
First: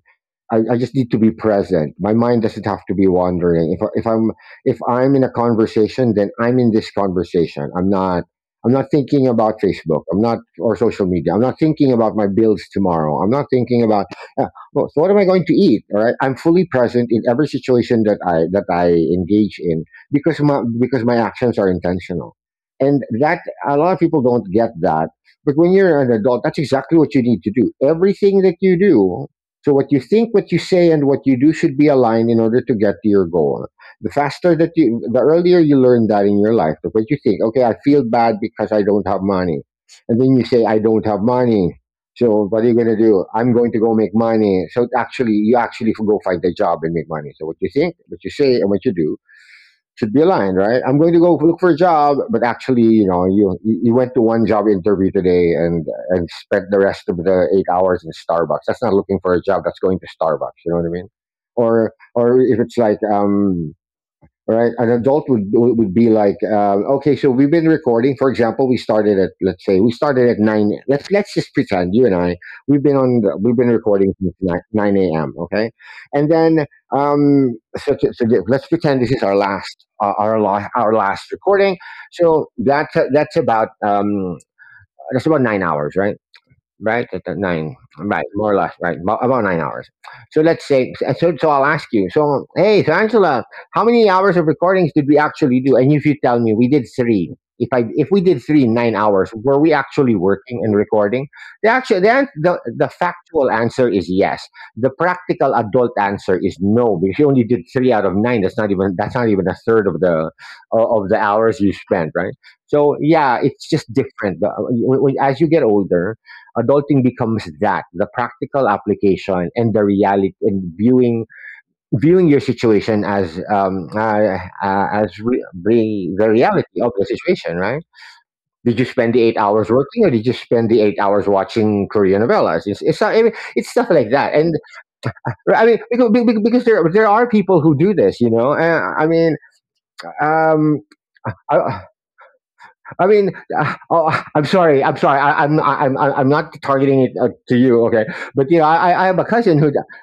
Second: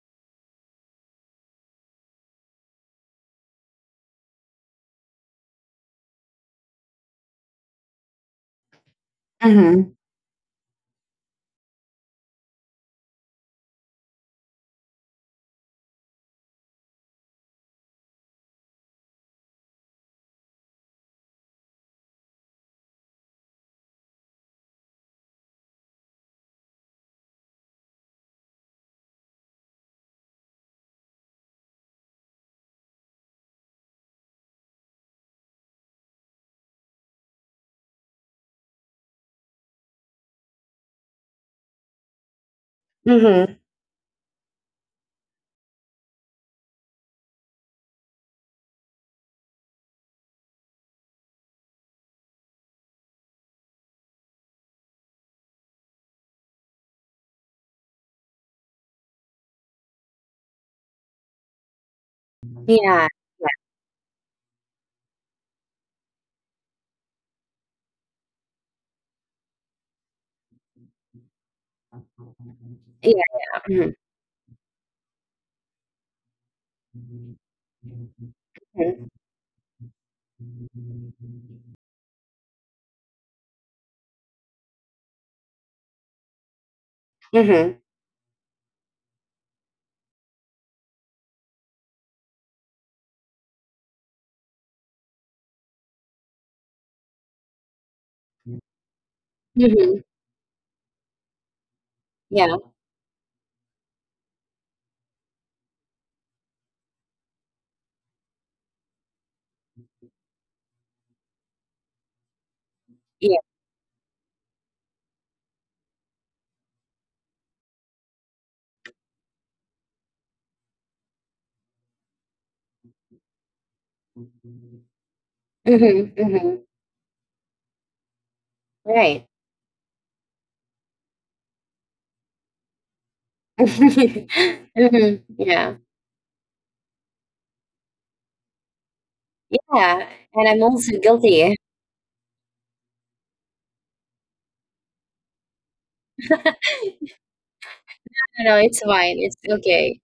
B: I, I just need to be present. My mind doesn't have to be wandering. If, I- if I'm, if I'm in a conversation, then I'm in this conversation. I'm not i'm not thinking about
A: mm-hmm,
B: Facebook. I'm not Or social media. I'm not thinking about my bills tomorrow. I'm not thinking about uh, well, So what am I going to eat? All right, I'm fully present in every situation that I that I engage in, because my because my actions are intentional, and that a lot of people don't get that. But when you're an adult, that's exactly what you need to do. Everything that you do, so what you think, what you say, and what you do should be aligned in order to get to your goal. The faster that you, the earlier you learn that in your life, the what you think, okay, I feel bad because I don't have money, and then you say, I don't have money, so what are you going to do? I'm
A: mm-hmm.
B: going to go make money. So actually, you actually go find a job and make money. So what you think, what you say, and what you do should be aligned, right? I'm going to go look for a job, but actually, you know, you you went to one job interview today and and spent the rest of the eight hours in Starbucks. That's not looking for a job. That's going to Starbucks. You know what I mean? Or or if it's like
A: Yeah,
B: um right? An adult would would be like, uh, okay, so we've been recording. For example, we started at let's say we started at nine. Let's let's just pretend you and I, we've been
A: yeah,
B: on the, we've
A: yeah.
B: been
A: Hmm.
B: recording since nine, 9 a.m. Okay, and then um, so, to, so to- let's
A: Mm-hmm.
B: pretend this is our last uh, our la- our last recording. So that's that's about um, that's about nine hours, right? Right, at the nine, right, more or less, right, about about nine hours. So let's say, uh, so, so I'll ask you, so, hey, so Angela, how many hours of recordings did we actually do? And if you tell me we did three, if I, if we did three in nine hours, were we
A: Mm-hmm.
B: actually working and recording? The actual, the, an-
A: Yeah.
B: the, the factual answer is yes. The practical adult answer is no, because you only did three out of nine. That's not even, that's not even a third of the, o- of the hours you spent, right? So
A: Yeah.
B: yeah, it's just different. The- when- when- As you get older, adulting becomes that the practical application and the reality and viewing viewing your situation as um uh, uh, as re- re-
A: Mm-hmm.
B: the
A: Mm-hmm.
B: reality of the situation, right? Did you spend the
A: Right.
B: eight hours working, or did you spend the eight hours watching Korean novellas? It's it's, not, I mean,
A: [laughs]
B: it's stuff like that, and
A: Mm-hmm.
B: I
A: Yeah.
B: mean, because, because there there are people who do this, you know. uh, I mean,
A: Yeah, and I'm
B: um
A: also guilty.
B: i, I mean, uh, oh, I'm sorry, I'm sorry. I, I'm I'm I'm I'm not
A: [laughs]
B: targeting it uh, to you, okay?
A: No,
B: But,
A: no,
B: you know, I,
A: it's
B: I I
A: fine.
B: have a
A: It's
B: cousin who
A: okay.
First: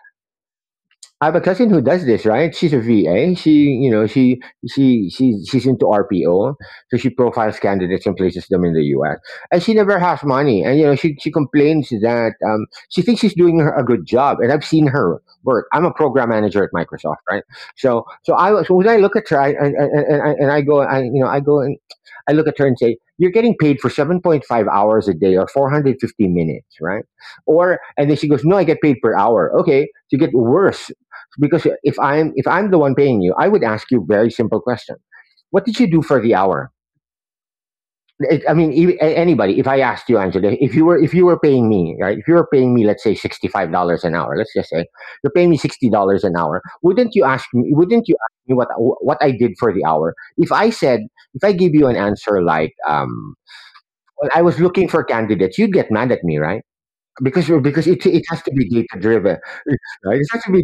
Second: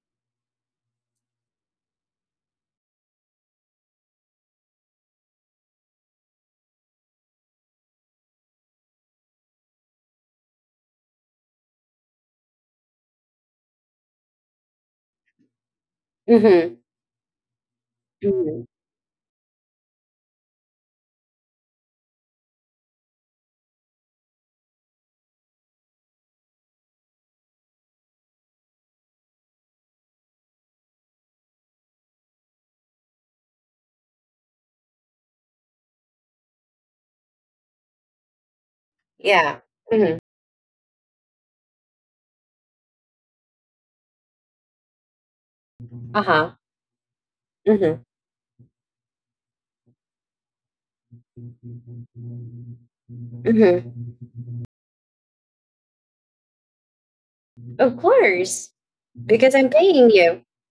B: I have a cousin who does this, right? She's a V A. She, you know, she she she she's into R P O, so she profiles candidates and places them in the U S. And she never has money, and you know, she she complains that um, she thinks she's doing her- a good job, and I've seen her work. I'm a program manager at
A: Mhm.
B: Microsoft, right? So so I
A: Mhm.
B: was- so when I look at her, I, and, and and and and I go, I you know, I go and I look at her and say, you're getting paid for seven point five hours a day or four hundred fifty minutes, right? Or And then she goes, no, I get paid per hour. Okay, so you get worse, because if i'm if i'm the one paying you, I would ask you a very simple question: what did you do for the hour? It- I mean, e- a-
A: Yeah.
B: anybody, if I asked
A: Mhm.
B: you, Angela, if you were if you were paying me, right, if you were paying me let's say sixty-five dollars an hour, let's just say you're paying me sixty dollars an
A: Uh-huh.
B: hour. wouldn't you ask me
A: Mhm.
B: wouldn't you ask me what what I did for the hour? If i said if I give you an answer like um
A: Mhm.
B: well, I was looking for candidates, you'd get mad at me, right? Because because
A: Of
B: it, it has to
A: course,
B: be data driven.
A: because I'm paying
B: [laughs] Right, it
A: you.
B: has to be.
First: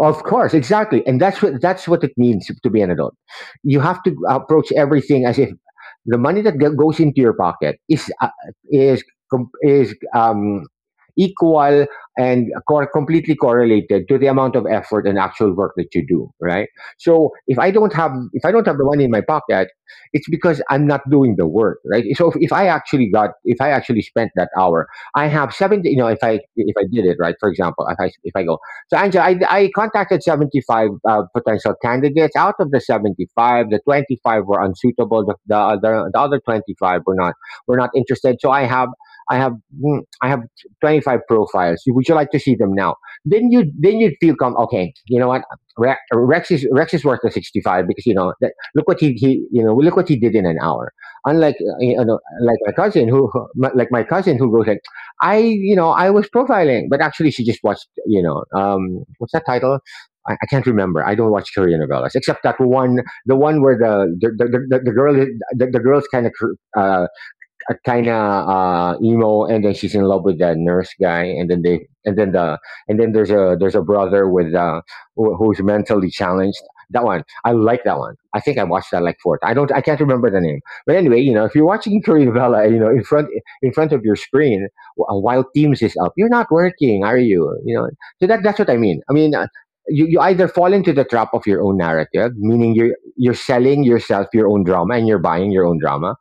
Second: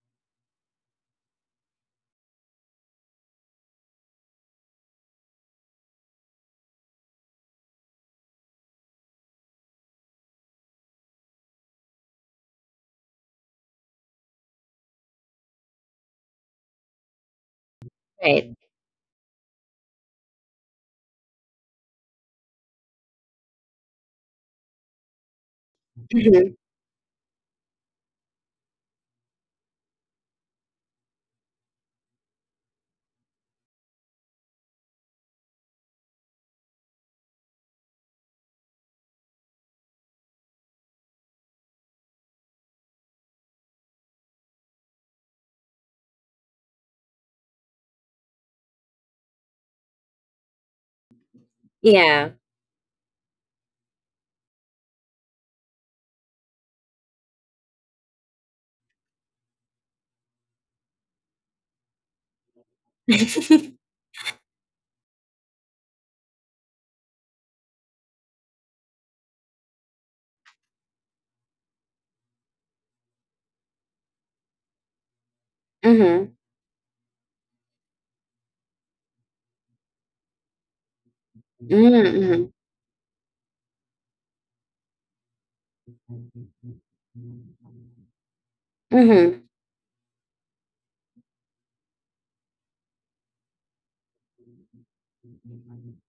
B: Of course, exactly, and that's what that's what it means to be an adult. You have to approach everything as if the money that go- goes into your pocket is uh, is com- is um, equal and cor- completely correlated to the amount of effort and actual work that you do. Right. So if I don't have if I
A: Right.
B: don't have the money in my pocket, it's because I'm not doing the work. Right. So if, if I actually got if I actually spent that hour, I have seventy. You know, if I
A: Mhm.
B: if I did it right, for example, if I if I go, so Angela, I, I contacted seventy-five uh, potential candidates. Out of the seventy-five, the twenty-five were unsuitable. The, the other the other twenty-five were not were not interested. So I have I have mm, I have twenty-five profiles. Would you like to see them now? Then you then you'd feel come okay. You know what? Rex, Rex is Rex is worth the sixty-five because you know that, look what he, he you know look what he did in an hour. Unlike uh, you know
A: Yeah.
B: like my cousin who like my cousin who goes, I, you know, I was profiling, but actually she just watched, you know, um, what's that title? I, I can't remember. I don't watch Korean novellas except that one, the one where
A: [laughs]
B: the the, the, the, the girl the, the girl's kind of uh, a kind of uh, emo, and then she's in love with that nurse guy, and then they, and then the, and then there's a there's a brother with uh, who, who's
A: Mhm.
B: mentally
A: Mhm.
B: challenged. That one, I like that one. I think I watched that like fourth. I don't, I can't remember the name. But anyway, you know, if you're watching Korean
A: Mhm.
B: novella, you know, in front in front of your screen wh- uh, while Teams is up, you're not working, are you? You know, so that that's what I mean. I mean. Uh,
A: Mhm.
B: you, you either fall into the trap of your own narrative, meaning you're you're selling yourself your own drama and you're buying your own drama,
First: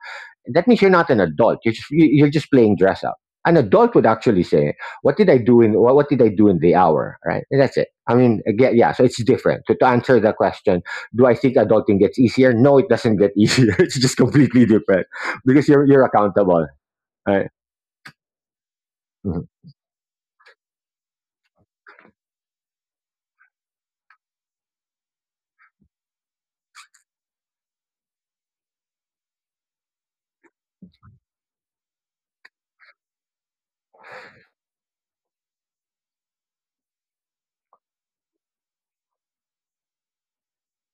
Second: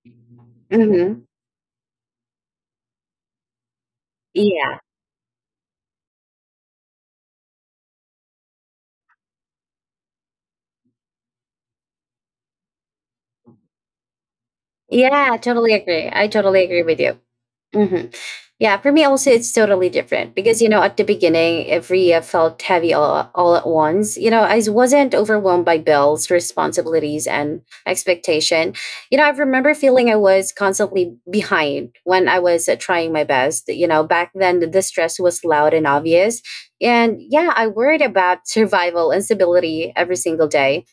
B: that means you're not an
A: Mhm.
B: adult. You're just, you- you're just playing dress up. An adult would actually say,
A: Yeah.
B: "What did I do in what, what did I do in the hour?" Right? And that's it. I mean, again, yeah. So it's different. To, to answer the question, do I think adulting gets easier? No, it doesn't get easier. [laughs] It's just completely different,
A: Yeah,
B: because
A: totally
B: you're you're
A: agree. I totally
B: accountable.
A: agree with you.
B: Right?
A: Mm-hmm. Yeah, for me also,
B: Mhm.
A: it's totally different because, you know, at the beginning, every uh, felt heavy all, all at once. You know, I wasn't overwhelmed by bills, responsibilities, and expectation. You know, I remember feeling I was constantly behind when I was uh, trying my best. You know, back then, the stress was loud and obvious. And yeah, I worried about survival and stability every single day,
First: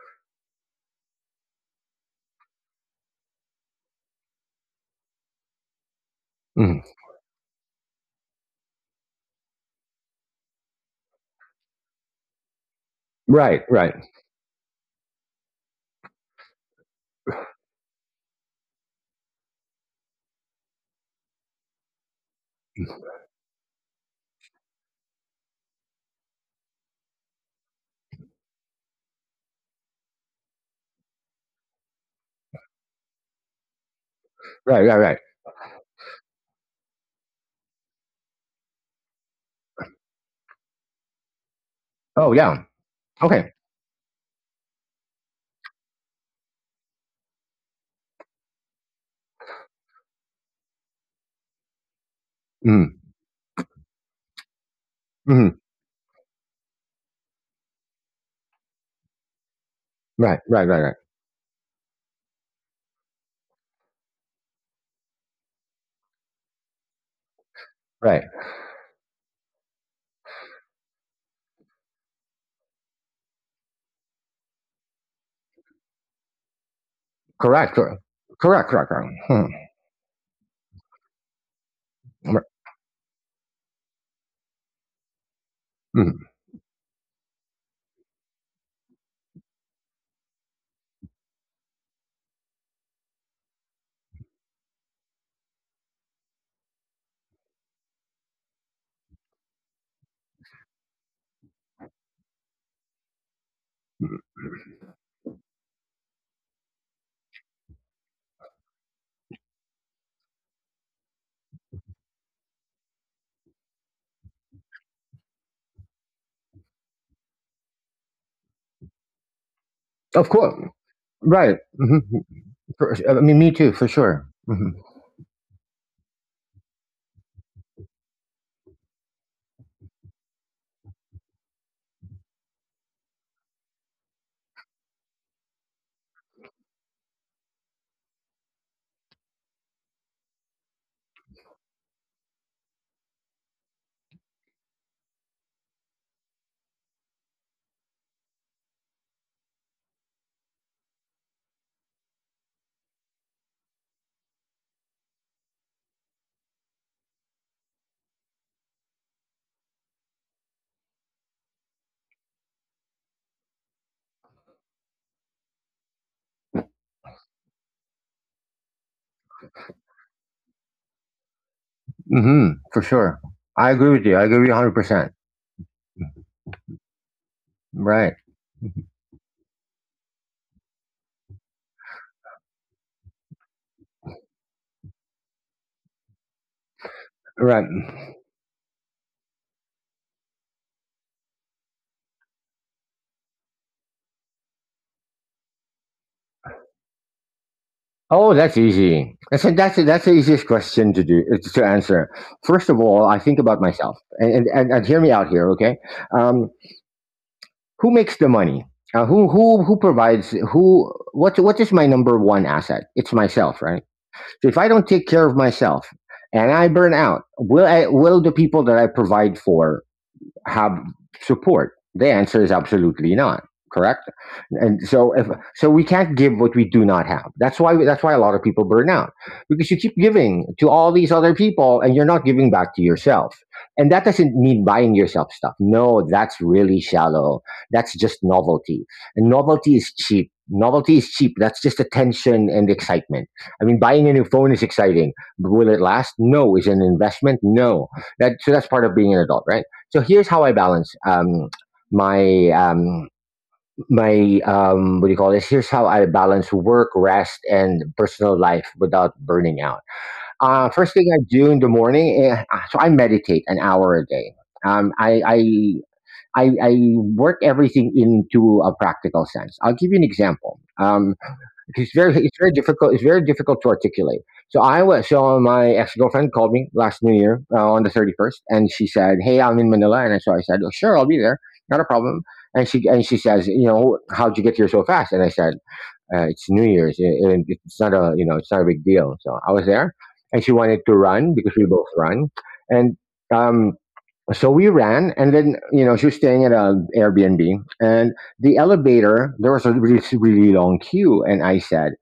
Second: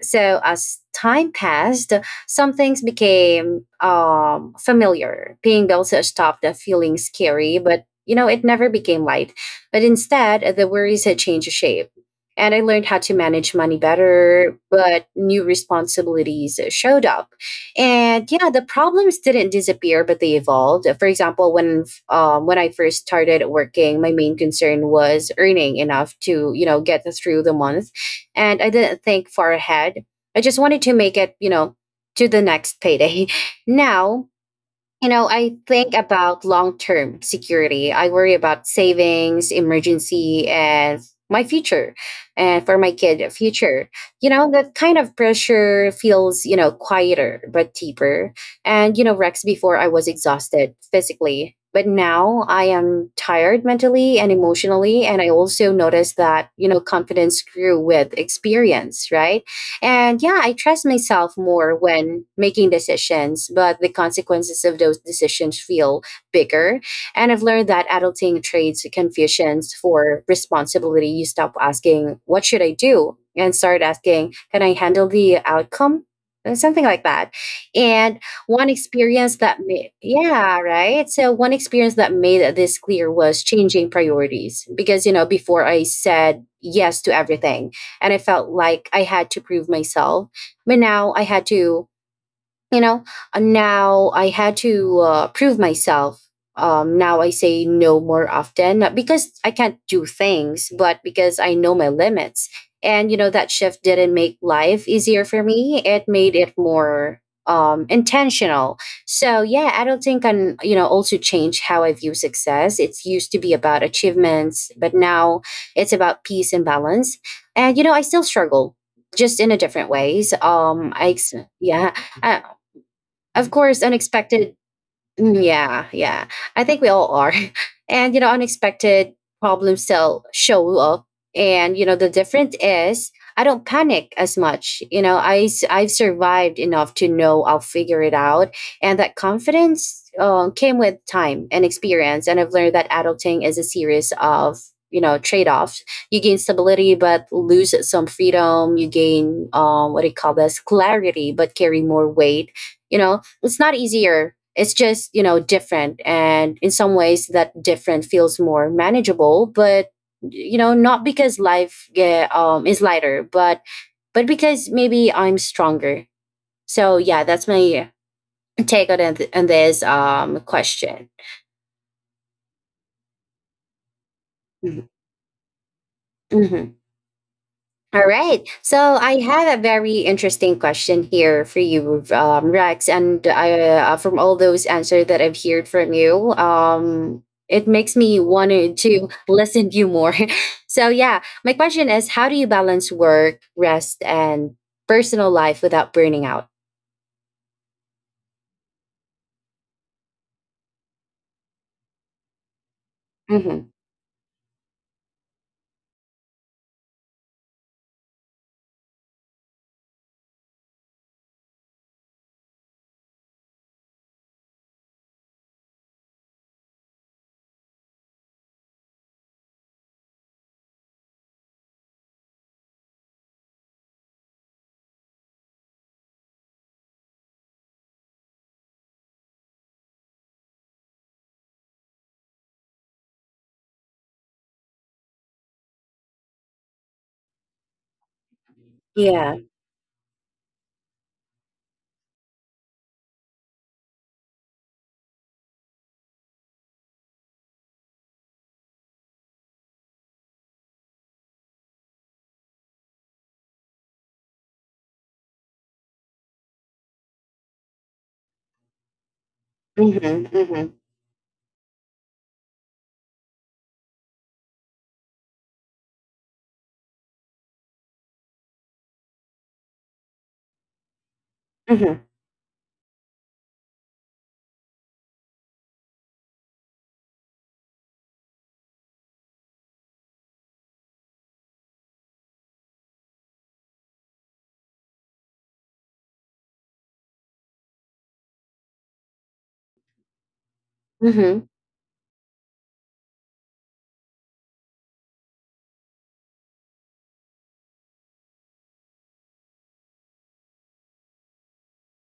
A: so as time passed, some things became um, familiar. Paying bills stopped
B: Mhm.
A: feeling scary, but you know it never became light. But instead, the worries had changed shape, and I learned how to manage
B: Right.
A: money
B: Right.
A: better. But new responsibilities showed up, and yeah, the problems didn't disappear, but they evolved. For example, when um, when I first started working, my main concern was earning enough to you know get through the month, and I didn't think far ahead. I just wanted to make it, you know, to the next payday. [laughs] Now
B: Right. Right.
A: you
B: Right.
A: know, I think about long term security. I worry about savings, emergency, and my future,
B: Oh yeah.
A: and for my kid,
B: Okay.
A: future. You know, that kind of pressure feels, you know, quieter but deeper. And, you know, Rex, before I was exhausted physically, but now I
B: Hmm.
A: am tired mentally and emotionally. And I
B: Hmm.
A: also noticed that, you know, confidence grew with experience, right? And
B: Right.
A: yeah, I
B: Right. Right.
A: trust
B: Right.
A: myself more when making decisions, but the consequences of those decisions feel bigger. And I've learned that
B: Right.
A: adulting trades confusions for responsibility. You stop asking, what should I do? And start asking, can I handle the outcome? Uh, Something like that.
B: Correct. Correct.
A: And one
B: Correct. Correct. Correct.
A: experience
B: Hmm.
A: that made, yeah, right. So, one experience that
B: Right.
A: made this clear was changing priorities because, you know, before I
B: Mhm.
A: said yes to everything and I felt like I had to prove myself. But now I had to you know and now I had to uh, prove myself. Um now I say no more often, not because I can't do things, but because I know my limits. And you know that shift didn't make life easier for me, it made it more um intentional. So yeah, I can you know also change how I view success. It's used to be about achievements, but now it's about peace and balance. And you know I still struggle, just in a different
B: Of
A: ways
B: course.
A: um i ex-
B: Right.
A: yeah.
B: Mhm.
A: I,
B: For, uh, I mean, me
A: of
B: too,
A: course,
B: for sure.
A: unexpected.
B: Hmm.
A: Mm. Yeah, yeah. I think we all are. [laughs] And, you know, unexpected problems still show up. And, you know, the difference is I don't panic as much. You know, I, s- I've survived enough to know I'll figure it out. And that confidence uh, came with time and experience. And I've learned that adulting is a series of, you know, trade offs. You gain stability, but lose some freedom. You gain, um, what do you call this, clarity, but carry more weight. You know, it's not easier, it's just you know different, and in some ways that different feels more manageable, but you know not because life yeah, um, is lighter, but but because maybe I'm stronger. So yeah, that's my take on, it- on this um question.
B: Hmm. For sure. I agree with you. I agree with you
A: Mhm.
B: one hundred percent.
A: Mhm. All
B: Right.
A: right. So I have a very interesting question here for you, um, Rex. And I, uh, from all those answers that I've heard from you, um, it
B: Right.
A: makes me want to listen to you more. [laughs] So, yeah, my question is how do you balance work, rest, and personal life without burning out?
B: Oh, that's easy. That's that's that's the easiest question to do uh, to answer. First of all, I think about
A: Hmm.
B: myself, and and, and, and hear me out here, okay? Um, who makes the money? Uh, who who who provides? Who what what is my number one asset? It's myself, right? So if I don't take care of myself and I burn out, will I will the people that I provide for have support? The answer is absolutely not. Correct. And so if So we can't give what we do not have. That's why that's why a lot of people burn out, because you keep giving to all these other people and you're not giving back to yourself. And that doesn't mean buying yourself stuff. No, that's really shallow. That's just novelty. And
A: Yeah.
B: novelty is cheap. Novelty is cheap. That's just attention and excitement. I mean, buying a new phone is exciting. But will it last? No. Is it an investment? No. That, so that's part of being an adult, right? So here's how I balance um, my um, my um, what do you call this? Here's how I balance work, rest, and personal life without burning out.
A: Hmm. Hmm.
B: Uh, first thing I do in the morning, eh, uh, so I meditate an hour a day. Um, I, I I I work everything into a practical sense. I'll give you an example. Um, it's
A: Hmm.
B: very it's very difficult it's very difficult to articulate. So i was so my ex-girlfriend called me last New Year, uh, on the thirty-first, and she said, "Hey, I'm in Manila." And so I said, "Oh, sure, I'll be there. Not a problem." And she and she says, "You know, how'd you get here so fast?" And I said, uh, "It's New Year's. It, it- it's not a you know it's not a big deal." So I was there, and she wanted to run
A: Hmm.
B: because we both run. And um so we ran, and then, you know, she was staying at an Airbnb, and the elevator, there was a really, really long queue, and I said,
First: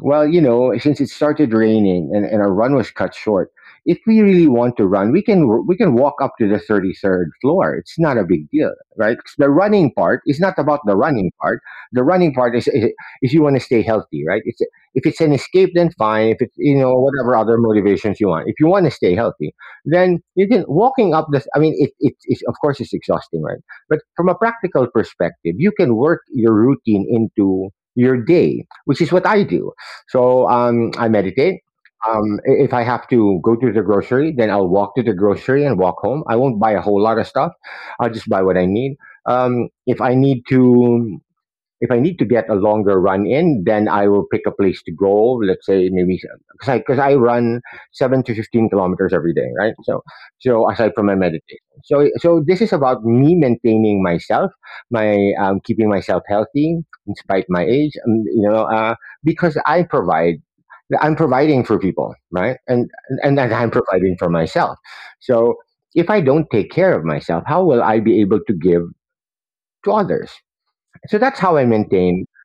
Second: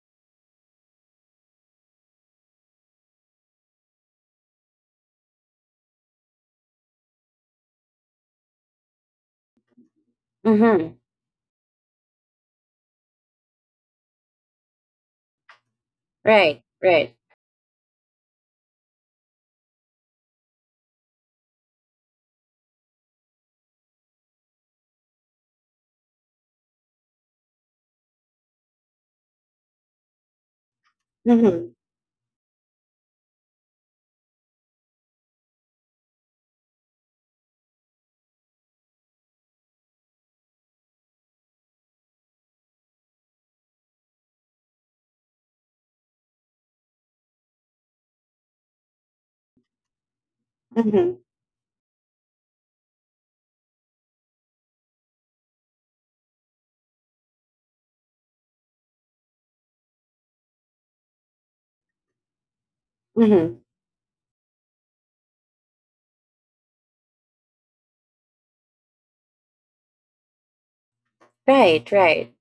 B: "Well, you know, since it started raining and, and our run was cut short, if we really want to run, we can we can walk up to the thirty-third floor. It's not a big deal, right? 'Cause the running part is not about the
A: Hmm.
B: running part. The running part is is, is you want to stay healthy, right? It's, if it's an escape, then fine. If
A: Right.
B: it's, you know,
A: Right.
B: whatever other motivations you want, if you want to stay healthy, then you can walking up the." I mean, it, it's, of course it's exhausting, right? But from a practical perspective, you can work your routine into your day, which is what I do. So um, I meditate.
A: Hmm.
B: Um, i- if I have to go to the grocery, then I'll walk to the grocery and walk home. I won't buy a whole lot of stuff. I'll just buy what I need. Um, if I need to, if I need to get a longer run in, then I will pick a place to go. Let's say, maybe, because I because I run seven to fifteen kilometers every day, right? So, so aside from my
A: Hmm.
B: meditation, so, so this is about me maintaining myself, my um, keeping myself healthy in spite my age, um, you know, uh, because I provide. I'm providing for people, right? And and that
A: Hmm.
B: I'm providing for myself. So if I don't take care of myself, how will I be able to give to others? So that's how I
A: Right.
B: maintain
A: Right.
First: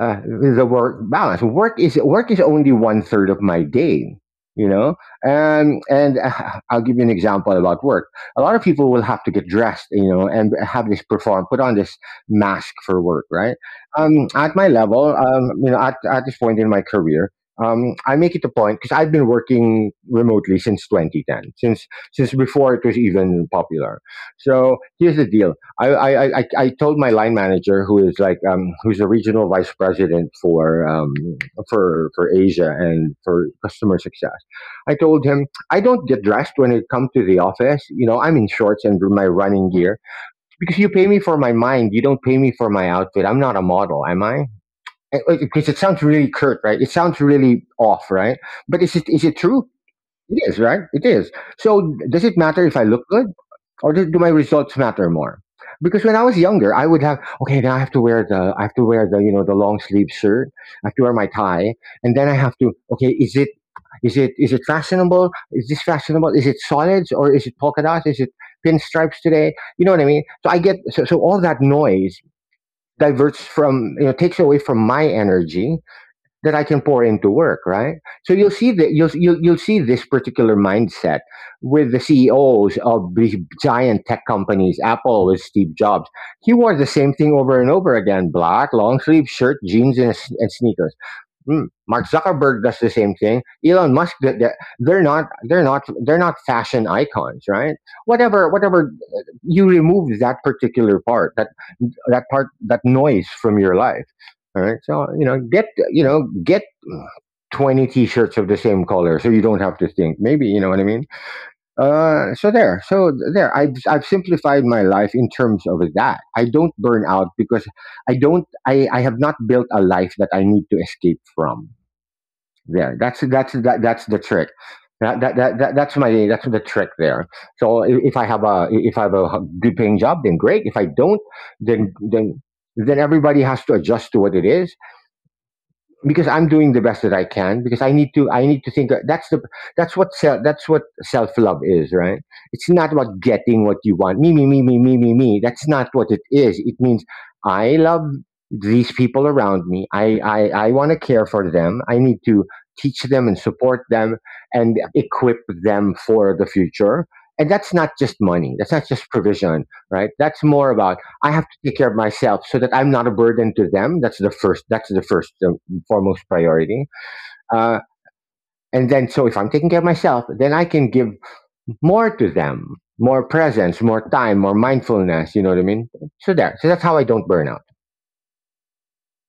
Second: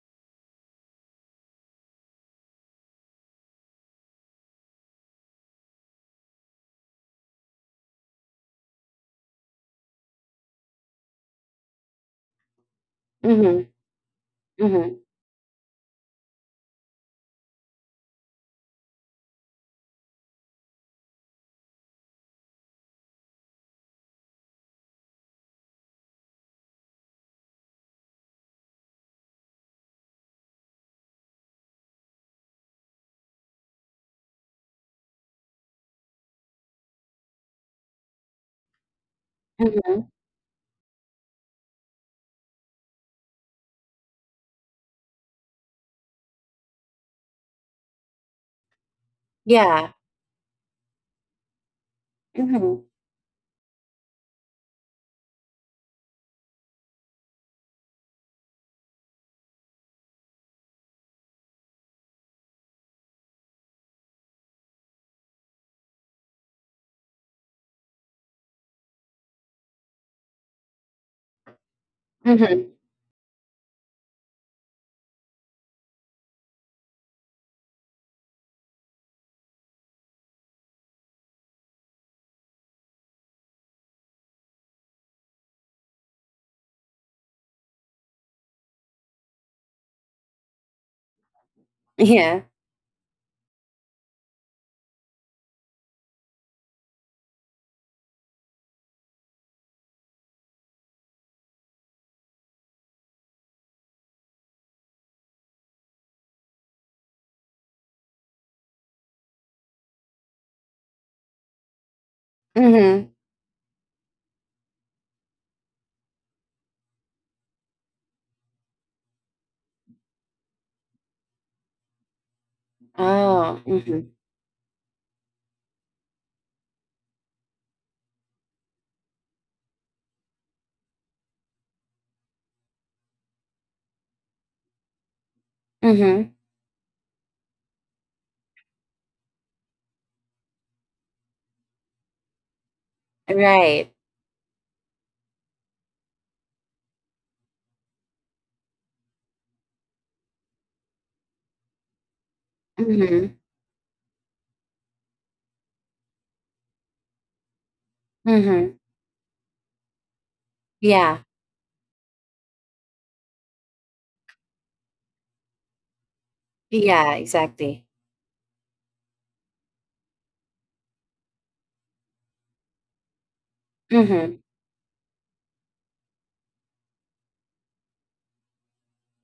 B: uh, the work balance. Work is work is only one third of my day. You know, um, and uh, [laughs] I'll give you an example about work. A lot of people will have to get dressed, you know, and have this perform, put on this mask for work, right?
A: Hmm.
B: Um, at my
A: Hmm.
B: level, um, you know, at, at this point in my career, um, I make it a point because I've been working remotely since twenty ten, since since before it was even popular. So here's the deal: I, I, I, I told my line manager, who is like, um, who's a regional vice president for, um, for, for Asia and for customer success. I told him, "I don't get dressed when I come to the office. You know, I'm in shorts and my running gear
A: Hmm.
B: because you pay me for my mind. You don't pay me for my outfit. I'm not a model, am I?" Because it sounds really curt, right? It sounds really off, right? But is it, is it true?
A: Yeah.
B: It is, right? It is. So does it matter if I
A: Mhm.
B: look good, or do, do my results matter more? Because when I was younger, I would have, okay, now I have to wear the, I have to wear the you know, the long sleeve shirt. I have to wear my tie, and then I have to, okay, Is it is it is it fashionable? Is this fashionable? Is it solids or is it polka dots? Is it pinstripes today? You know what I mean. So I get, so, so all that noise
A: Mhm.
B: diverts from, you know, takes away from my energy that I can pour into work, right? So you'll see that you'll you'll, you'll see this particular mindset with the C E Os of these giant tech companies. Apple with Steve Jobs, he wore the same thing over and over again: black long sleeve shirt, jeans, and, and sneakers. Hmm. Mark
A: Yeah.
B: Zuckerberg does the same thing. Elon Musk, that- that- they're not, they're not they're not fashion icons, right? Whatever whatever, you remove that particular part, that, that part that noise from your life. All right. So, you know, get, you know, get twenty t-shirts of the same color so you don't have to think, maybe, you know what I mean. Uh, so there, so
A: Mhm.
B: there, I've, I've simplified my life in terms of that. I don't burn out because I don't I, I have not built a life that I need to escape from. There, that's that's
A: Oh.
B: that, that's
A: Mhm.
B: the trick. That, that, that, that, that's my, that's the trick there. So i- if I have a, if I have a good paying job, then great. If I don't, then, then then everybody has to adjust to what it is because
A: Mhm.
B: I'm doing the best that I can because I need to I need to think. That's the, that's what self that's what self love is, right? It's not about getting what
A: Right.
B: you want. Me, me, me, me, me, me, me. That's not what it is. It means I love these people around me. I I, I want to care for them. I need to teach them
A: Mhm.
B: and support them and equip them for the future, and that's not just money, that's
A: Mhm.
B: not just provision, right? That's more about
A: Yeah.
B: I have to take care of myself so that I'm not a burden to them. That's the first. That's the first, um, foremost priority.
A: Yeah,
B: Uh,
A: exactly.
B: and then, so if I'm taking care of myself, then I can give more to them, more presence, more time,
A: Mhm.
B: more mindfulness. You know what I mean? So there. So that's how I don't burn out.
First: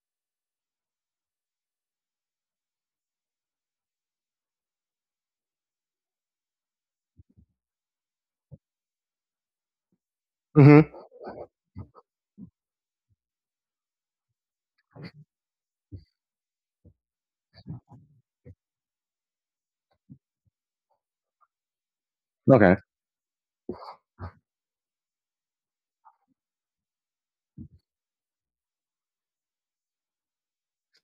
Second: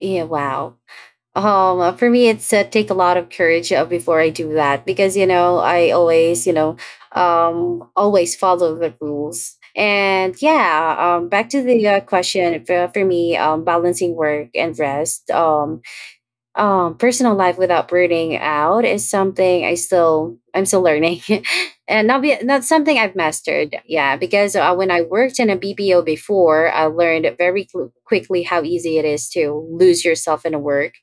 A: Yeah, wow. Um uh, for me, it's uh, take a lot of courage uh, before I do that, because you know, I always, you know, um always follow the rules. And yeah,
B: Hmm
A: um back to the uh, question for, for me um balancing work and rest. Um um personal life without burning out is something i still i'm still learning [laughs] and not be not
B: Okay.
A: something I've mastered, yeah, because uh, when I worked in a BPO before, I learned very cl- quickly how easy it is to lose yourself in the work.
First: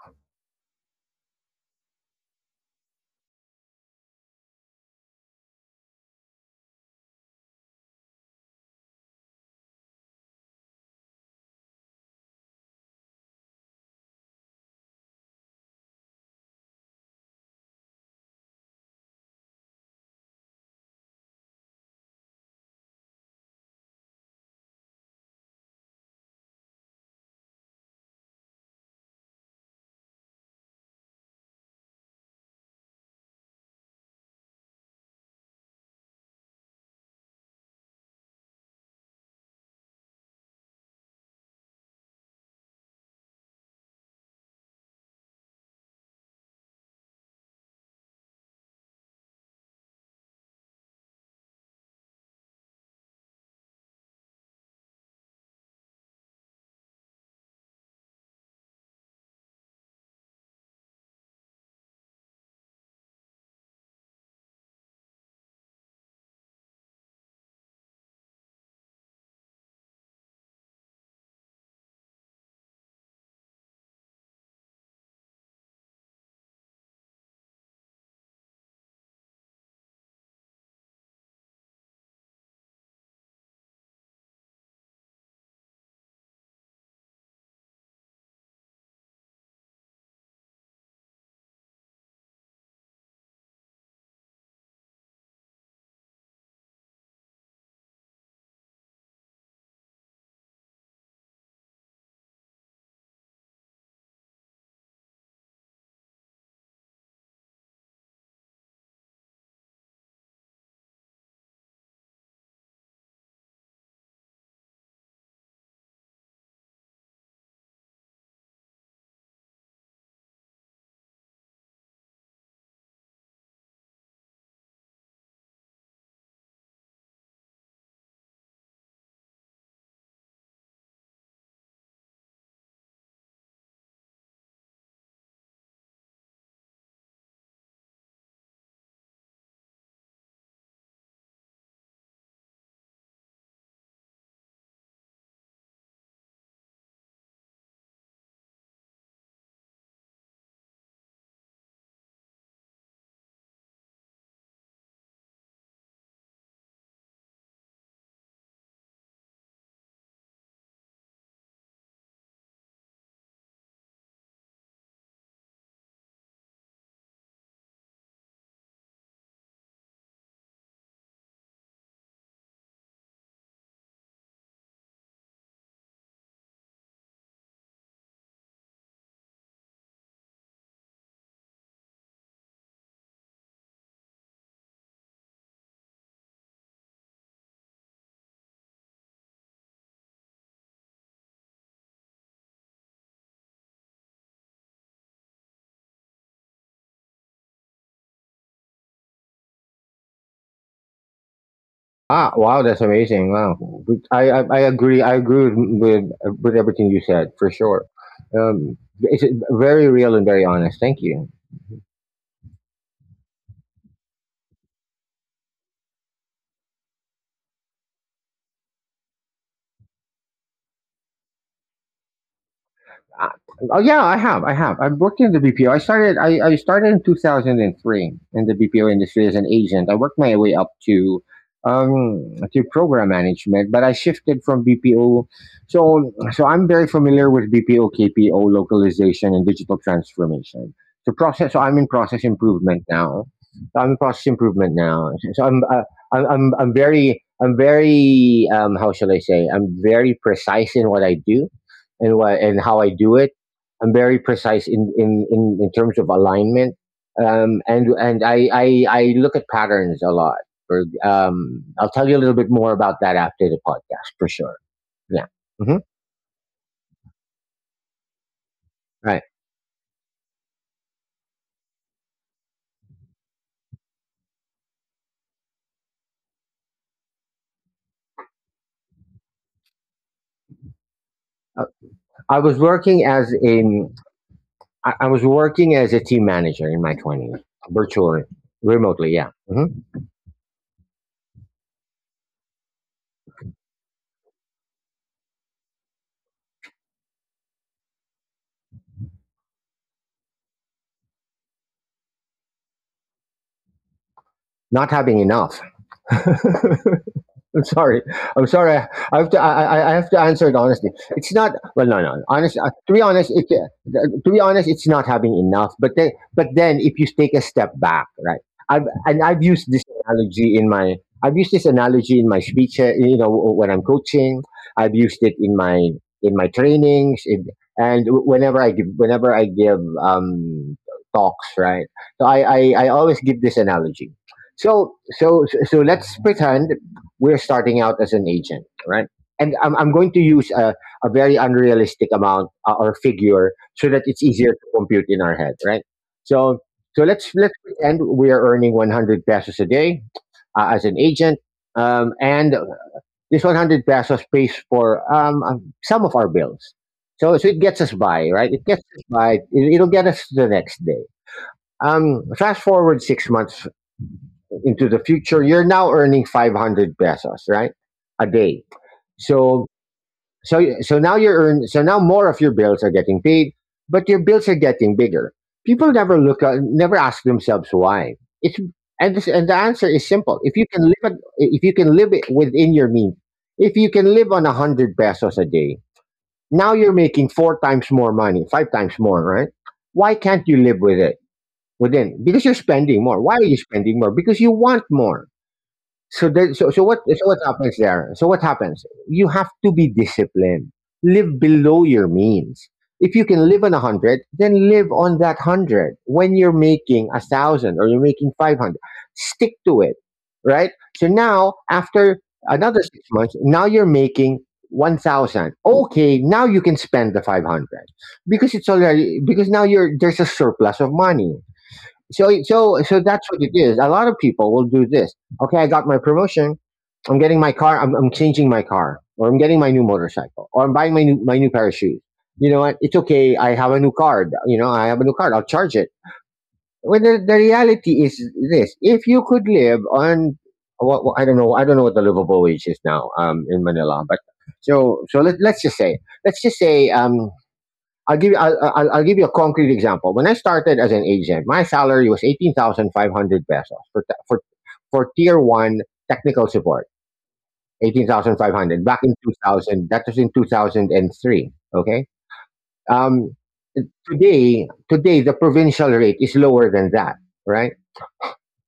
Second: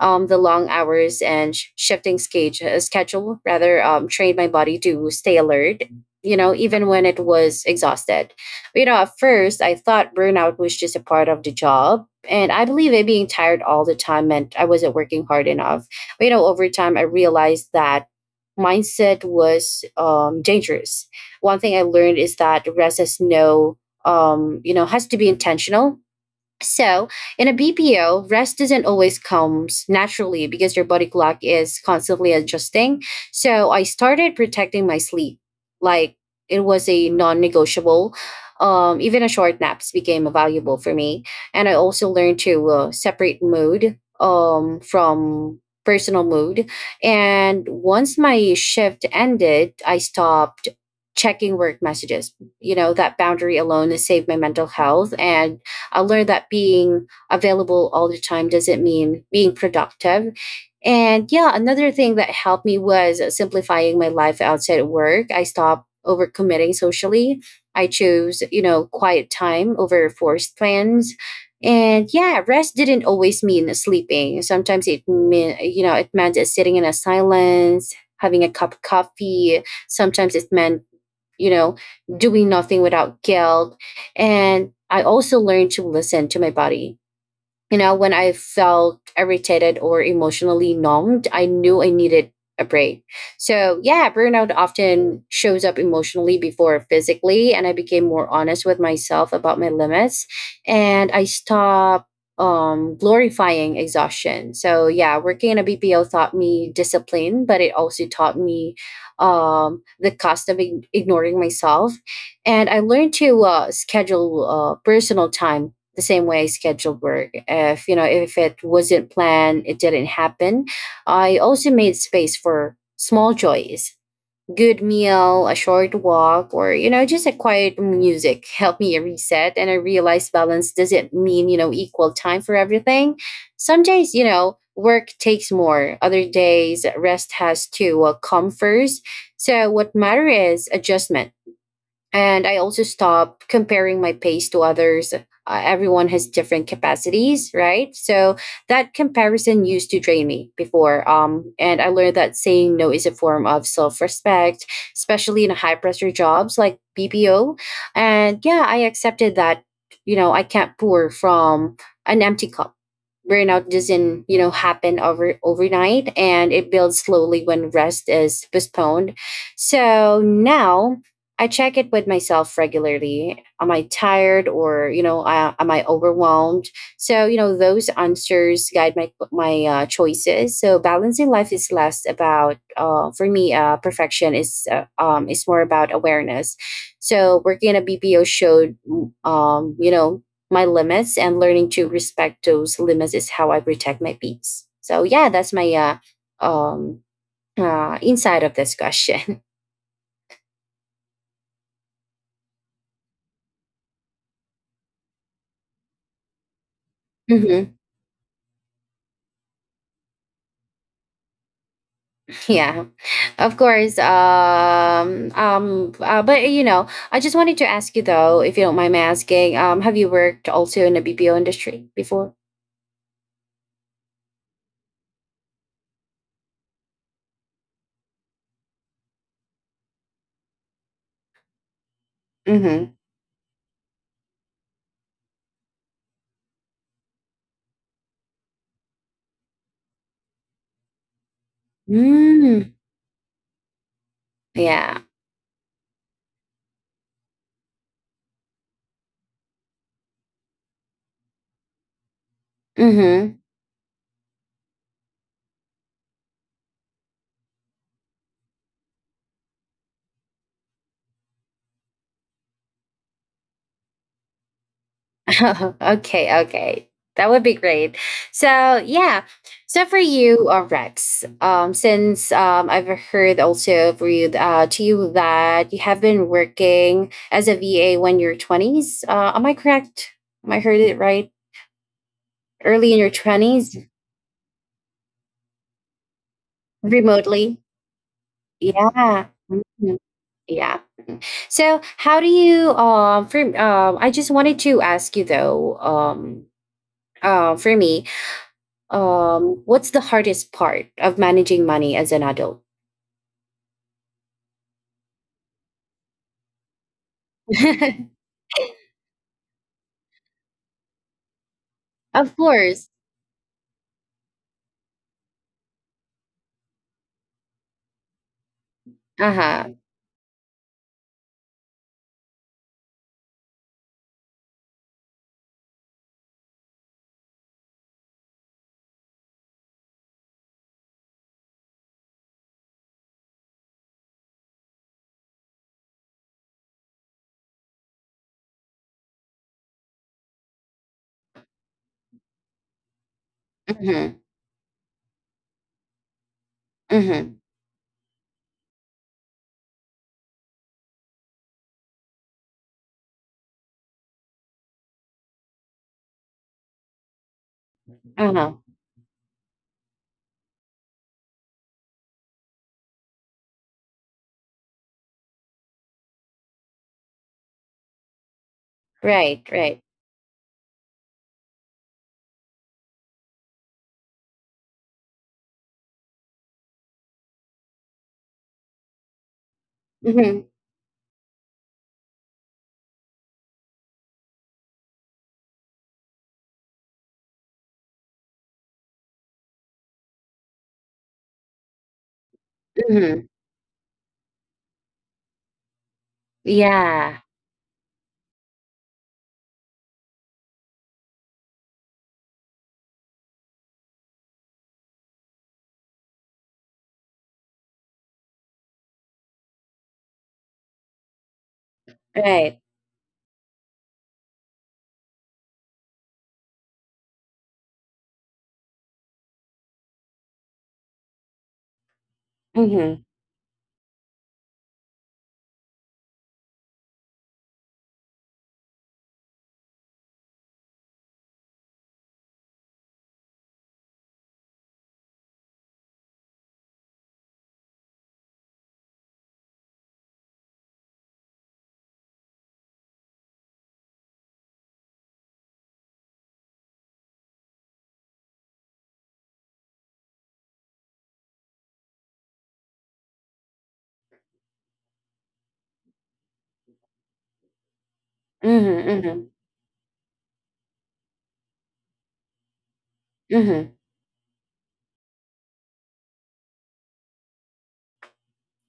A: Um the long hours and sh- shifting scage- uh, schedule rather um trained my body to stay alert you know even when it was exhausted. You know at first I thought burnout was just a part of the job, and I believe it being tired all the time meant I wasn't working hard enough. But, you know, over time, I realized that mindset was um, dangerous. One thing I learned is that rest has no, um, you know, has to be intentional. So, in a B P O, rest doesn't always come naturally because your body clock is constantly adjusting. So, I started protecting my sleep. Like, it was a non negotiable. Um, even a short naps became valuable for me. And I also learned to uh, separate mood um, from personal mood. And once my shift ended, I stopped checking work messages. You know, that boundary alone saved my mental health, and I learned that being available all the time doesn't mean being productive. And yeah, another thing that helped me was simplifying my life outside of work. I stopped overcommitting socially. I chose, you know, quiet time over forced plans. And yeah, rest didn't always mean sleeping. Sometimes it meant, you know, it meant sitting in a silence, having a cup of coffee. Sometimes it meant you know, doing nothing without guilt. And I also learned to listen to my body you know, when I felt irritated or emotionally numbed, I knew I needed a break. So, yeah, burnout often shows up emotionally before physically. And I became more honest with myself about my limits, and I stopped um, glorifying exhaustion. So, yeah, working in a B P O taught me discipline, but it also taught me um, the cost of ig- ignoring myself. And I learned to uh, schedule uh, personal time the same way I scheduled work. If you know if it wasn't planned, it didn't happen. I also made space for small joys: good meal, a short walk, or you know just a quiet music [laughs] helped me reset. And I realized balance doesn't mean you know equal time for everything. Some days you know work takes more, other days rest has to uh, come first. So what matters is adjustment. And I also stop comparing my pace to others. Uh, everyone has different capacities, right? So that comparison used to drain me before. Um, and I learned that saying no is a form of self-respect, especially in high pressure jobs like BPO. And yeah, I accepted that, you know I can't pour from an empty cup. Burnout doesn't you know happen over overnight, and it builds slowly when rest is postponed. So now I check it with myself regularly. Am I tired, or you know uh, am I overwhelmed? So you know those answers guide my my uh, choices. So balancing life is less about uh, for me uh, perfection, is uh, um, is more about awareness. So working in a BPO showed mm, um, you know my limits, and learning to respect those limits is how I protect my peace. So yeah, that's my uh, um, uh, inside of this question.
B: Ah, wow, that's amazing. Wow, I, I, I agree. I agree with with everything you
A: [laughs]
B: said for
A: Hmm.
B: sure. Um, it's, uh, very real and very honest. Thank you.
A: Yeah, of course. Um, um, uh, but you know, I just wanted to ask you though, if you don't mind me asking, um, have you worked also in the B P O industry before?
B: Uh, Oh yeah, I have. I have. I've worked in the B P O. I started. I, I started in two thousand three in the B P O industry as an agent. I worked my way up to um to
A: Mm-hmm.
B: program management, but I shifted from B P O. So, so I'm very familiar with B P O, K P O, localization, and digital transformation. So process. So I'm in process
A: Mm,
B: improvement now. So I'm in process improvement
A: yeah.
B: now. So I'm uh, I'm, I'm I'm very, I'm very, um how shall I say? I'm very precise in what I do and what and how I do
A: Mm-hmm.
B: it. I'm very precise in in in, in terms of alignment. Um, and and I, I I look at patterns a lot. Or, um, I'll tell you a little bit more about that after the podcast for sure.
A: [laughs]
B: Yeah. hmm
A: Okay, okay. That would be great. So yeah.
B: Right.
A: So for you, uh, Rex, um, since um, I've heard also for you uh, to you that you have been working as a V A when you're twenties. Uh, am I correct? Am I heard it right?
B: Uh, I was
A: Early in your
B: working as a,
A: twenties,
B: I I was working as a team manager in my twenties,
A: remotely.
B: virtually, remotely.
A: Yeah.
B: Yeah. hmm
A: Mhm. Yeah. So how do you um for um I just wanted to ask you though, um uh, for me, um, what's the hardest part of managing money as an adult?
B: Not having enough. [laughs] I'm sorry.
A: [laughs]
B: I'm sorry. I I have to. I, I I have to answer it honestly. It's not. Well, no, no.
A: Of
B: Honest. Uh,
A: course.
B: to be honest, it, uh, to be honest, it's not having enough. But then, but then, if you take a step back, right? I've and
A: Uh
B: I've used
A: huh.
B: this analogy in my. I've used this analogy in my speech. uh, You know, when I'm coaching, I've used it in my, in my trainings, in, and whenever I give, whenever I give um, talks, right? So I, I I always give this analogy. So so so so let's pretend we're starting out as an agent, right? And I'm, I'm going to use a, a very unrealistic amount uh, or figure
A: Mm
B: so that
A: hmm.
B: it's easier to compute in our head, right? So, so
A: Mm
B: let's
A: hmm.
B: let's pretend we are earning one hundred pesos a day uh, as an agent, um, and this one hundred pesos pays for um, um, some of our bills. So, so it gets us by,
A: Uh
B: right?
A: huh.
B: It gets us by. It, it'll get us to the next day. Um, fast forward six months into the future, you're now earning five hundred pesos, right? A day.
A: Right.
B: So,
A: Right.
B: so, so now you're earn, so now more of your bills are getting paid, but your bills are getting bigger. People never look at, never ask themselves why. It's, and this, and the answer
A: Mm
B: is
A: hmm.
B: simple. If you can live, at- if you can live it within your means, if you can live on one hundred pesos a day, now you're making four times more money, five times more, right? Why can't you live with it? Within, because you're
A: Mm
B: spending more.
A: hmm.
B: Why are you spending more? Because you want more. So then, so so what
A: Yeah.
B: so what happens there? So what happens? You have to be disciplined. Live below your means. If you can live on a hundred, then live on that hundred. When you're making a thousand or you're making five hundred, stick to it, right? So now, after
A: Right.
B: another six months, now you're making one thousand. Okay, now you can spend the five hundred because it's already, because now you're, there's a surplus of money. So,
A: Mm
B: so,
A: hmm.
B: so that's what it is. A lot of people will do this. Okay, I got my promotion. I'm getting my car. I'm, I'm changing my car, or I'm getting my new motorcycle, or I'm buying my new, my new pair of shoes. You know what? It's okay. I have a new card. You know, I have a new card. I'll charge it. Well, the, the reality is this: if you could live on, what what- I don't know, I don't know what the livable wage is now, um, in Manila, but so so let, let's just say, let's just say um, I'll give you. I'll, I'll, I'll give you a concrete example. When I started as an agent, my salary was eighteen thousand five hundred pesos for for for tier one technical support. Eighteen thousand five
A: Mm
B: hundred
A: hmm. Mm
B: back in
A: hmm.
B: two thousand. That was in two thousand and three. Okay. Um,
A: Mm hmm.
B: today, today the provincial rate is lower than that, right?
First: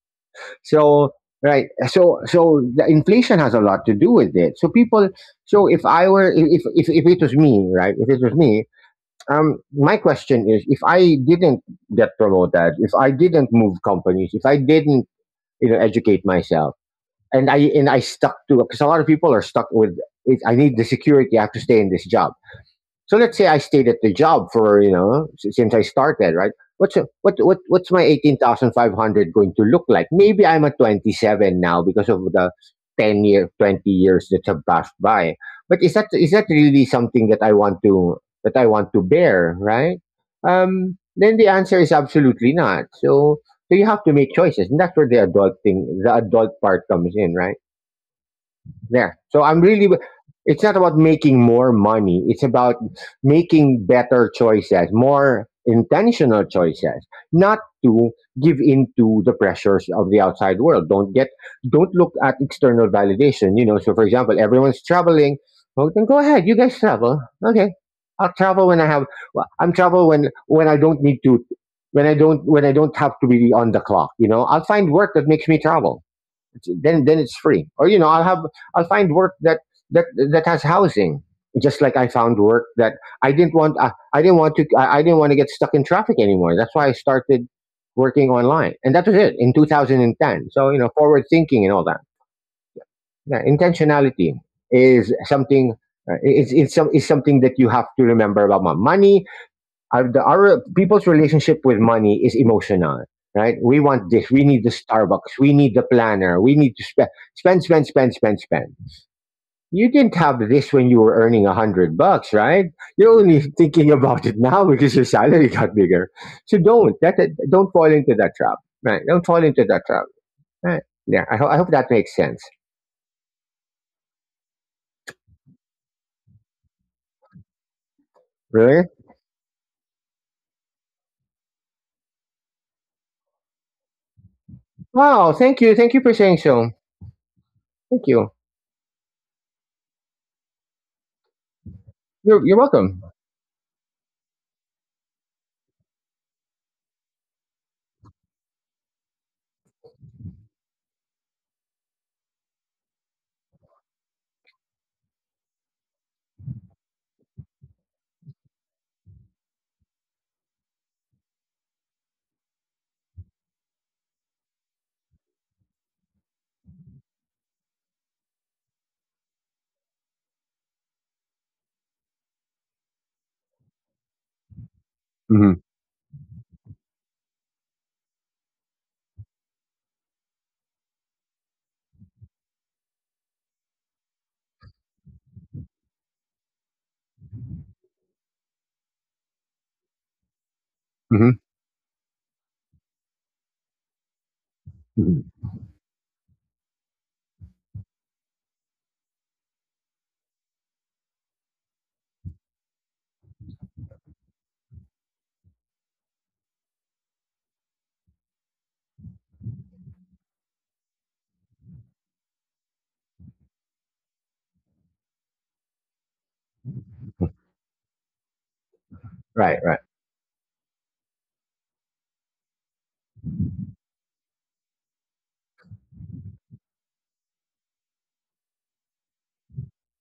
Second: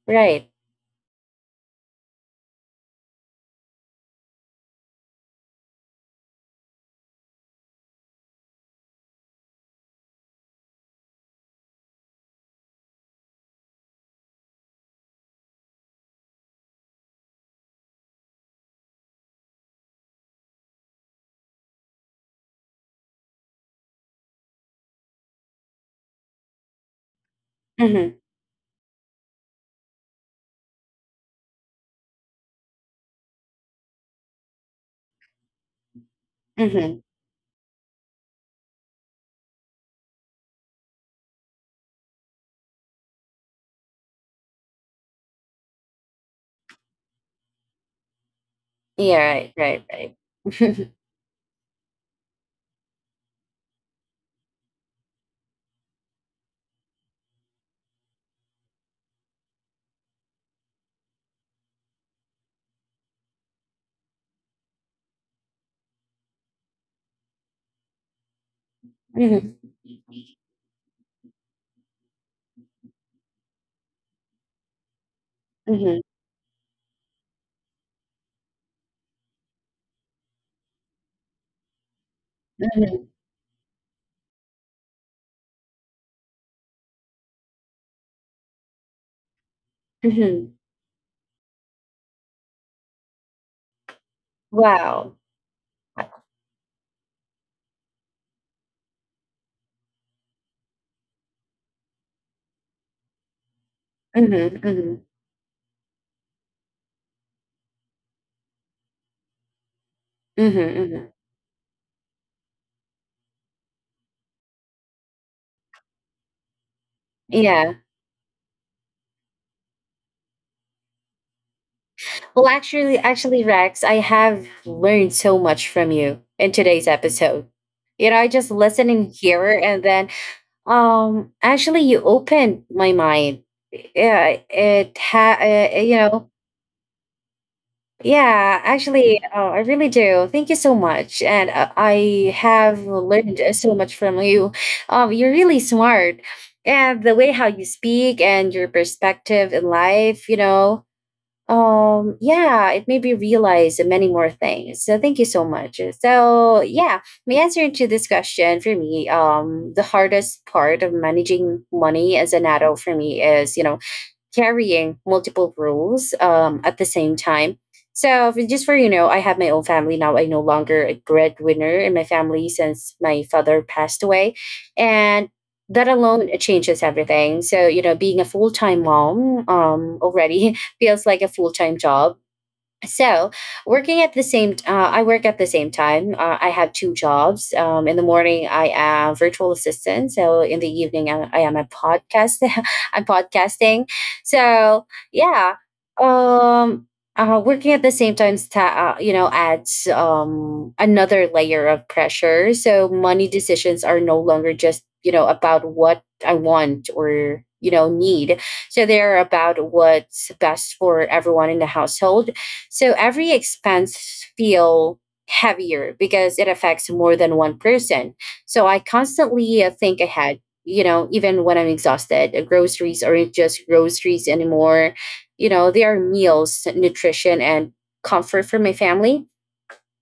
A: Right.
B: So, right. So, so the inflation has a lot to do with it. So people. So if I were, if if if it was me, right? If it was me, um, my question is: if I didn't get promoted, if I didn't move companies, if I didn't, you know educate myself, and i and i stuck to, because a lot of people are stuck with it, I need the security, I have to stay in this job. So let's say I stayed at the job for, you know, s- since I started, right? What's a- what what what's my
A: Mm
B: eighteen thousand five hundred going to look like? Maybe I'm at twenty seven now because of the ten year, twenty years that have passed by. But is that is that
A: hmm. Mm
B: really
A: hmm.
B: something that I want to that I want to bear, right? Um, then the answer is absolutely not. So so you have to make choices, and that's where the adult thing, the adult part comes in, right? There,
A: Yeah.
B: So
A: Right.
B: I'm
A: Right.
B: really,
A: Right. [laughs]
B: It's not
A: Mm
B: about making more money. It's about making better choices, more intentional choices, not to give into the pressures of the outside world. Don't get, don't look at external validation. You know, so for example, everyone's traveling. Well, then go ahead. You guys travel. Okay. I'll travel when I have, well,
A: hmm.
B: I'm travel when, when I don't need to, when I don't, when I don't have to be on the clock. You know, I'll find work that makes me
A: Mm hmm.
B: travel, then then it's free. Or, you know, I'll have I'll find work that that that has housing. Just like I found work that I didn't want I, I didn't want to I, I didn't want to get stuck in traffic anymore. That's why I started working online, and that was it in
A: Mm
B: two thousand ten.
A: hmm.
B: So, you know, forward thinking and all that. Yeah, intentionality is
A: Wow.
B: something. Uh, it's, it's, some, it's something that you have to remember about money. Our, the, our people's relationship with money is emotional. Right, we want
A: Mm
B: this, we need the
A: hmm. Mm hmm.
B: Starbucks, we need the planner, we need to spend, spend, spend, spend, spend, spend. You didn't have
A: Mm hmm.
B: this when
A: Mm
B: you
A: hmm.
B: were earning a hundred bucks, right? You're only thinking about it now because your salary got bigger. So don't that don't
A: Yeah.
B: fall into that trap, right? Don't fall into that trap, right? Yeah, i, ho- I hope that makes sense.
A: Well, actually, actually, Rex, I have learned so much from you in today's episode. You know, I just
B: Really?
A: listened in here, and then, um, actually, you opened my mind. Yeah, it
B: Wow,
A: ha,
B: thank you,
A: uh,
B: thank
A: you
B: you for
A: know,
B: saying so. Thank you.
A: yeah, actually, uh, I really do. Thank you so much, and uh, I
B: You're, you're
A: have
B: welcome.
A: learned so much from you. Um, you're really smart, and the way how you speak and your perspective in life, you know, um, yeah, it made me realize many more things. So thank you so much. So yeah, my answer to this question for me, um, the hardest part of managing money as an adult for me is, you know, carrying multiple roles um, at the same time. So f- just for You know, I have my own family now. I no longer a breadwinner in my family since my father passed away, and
B: Hmm.
A: that alone it changes everything. So you know, being a full time mom um, already [laughs] feels like a full time job. So working at the same uh, I work at the same time. uh, I have two jobs. Um, in the morning I am virtual assistant, so in the evening i,
B: Hmm.
A: I am a podcast. [laughs] I'm podcasting. so yeah um uh, Working at the same time sta- uh, you know adds um another layer of pressure. So money decisions are no longer just you know about what I want or you know need, so they're about what's best for everyone in the household. So every expense feel heavier because it affects more than one person. So I
B: Right,
A: constantly uh,
B: right.
A: think ahead, you know, even when I'm exhausted. Uh, groceries aren't just groceries anymore. You know, they are meals, nutrition, and comfort for my family.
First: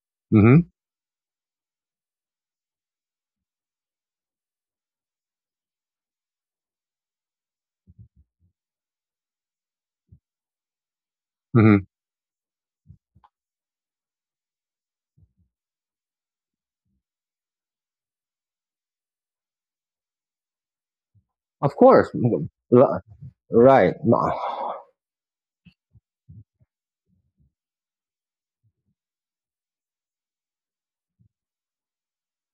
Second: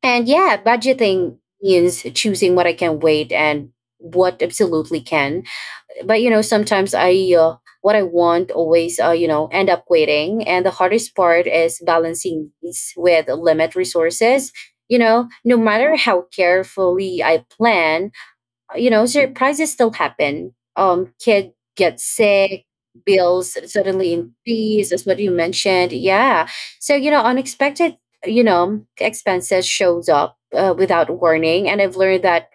A: And yeah,
B: Hmm.
A: budgeting means choosing what I can wait and what absolutely can. But you know, sometimes I uh, what I want always uh, you know end up waiting, and the hardest part
B: Hmm.
A: is balancing these with limit resources. You know, no matter how carefully I plan, you know surprises still happen. Um, kid
B: Of
A: gets
B: course. Mhm.
A: sick,
B: Ri-
A: bills
B: Right.
A: suddenly increase as what you mentioned. Yeah, so you know unexpected, you know expenses shows up uh, without warning. And I've learned that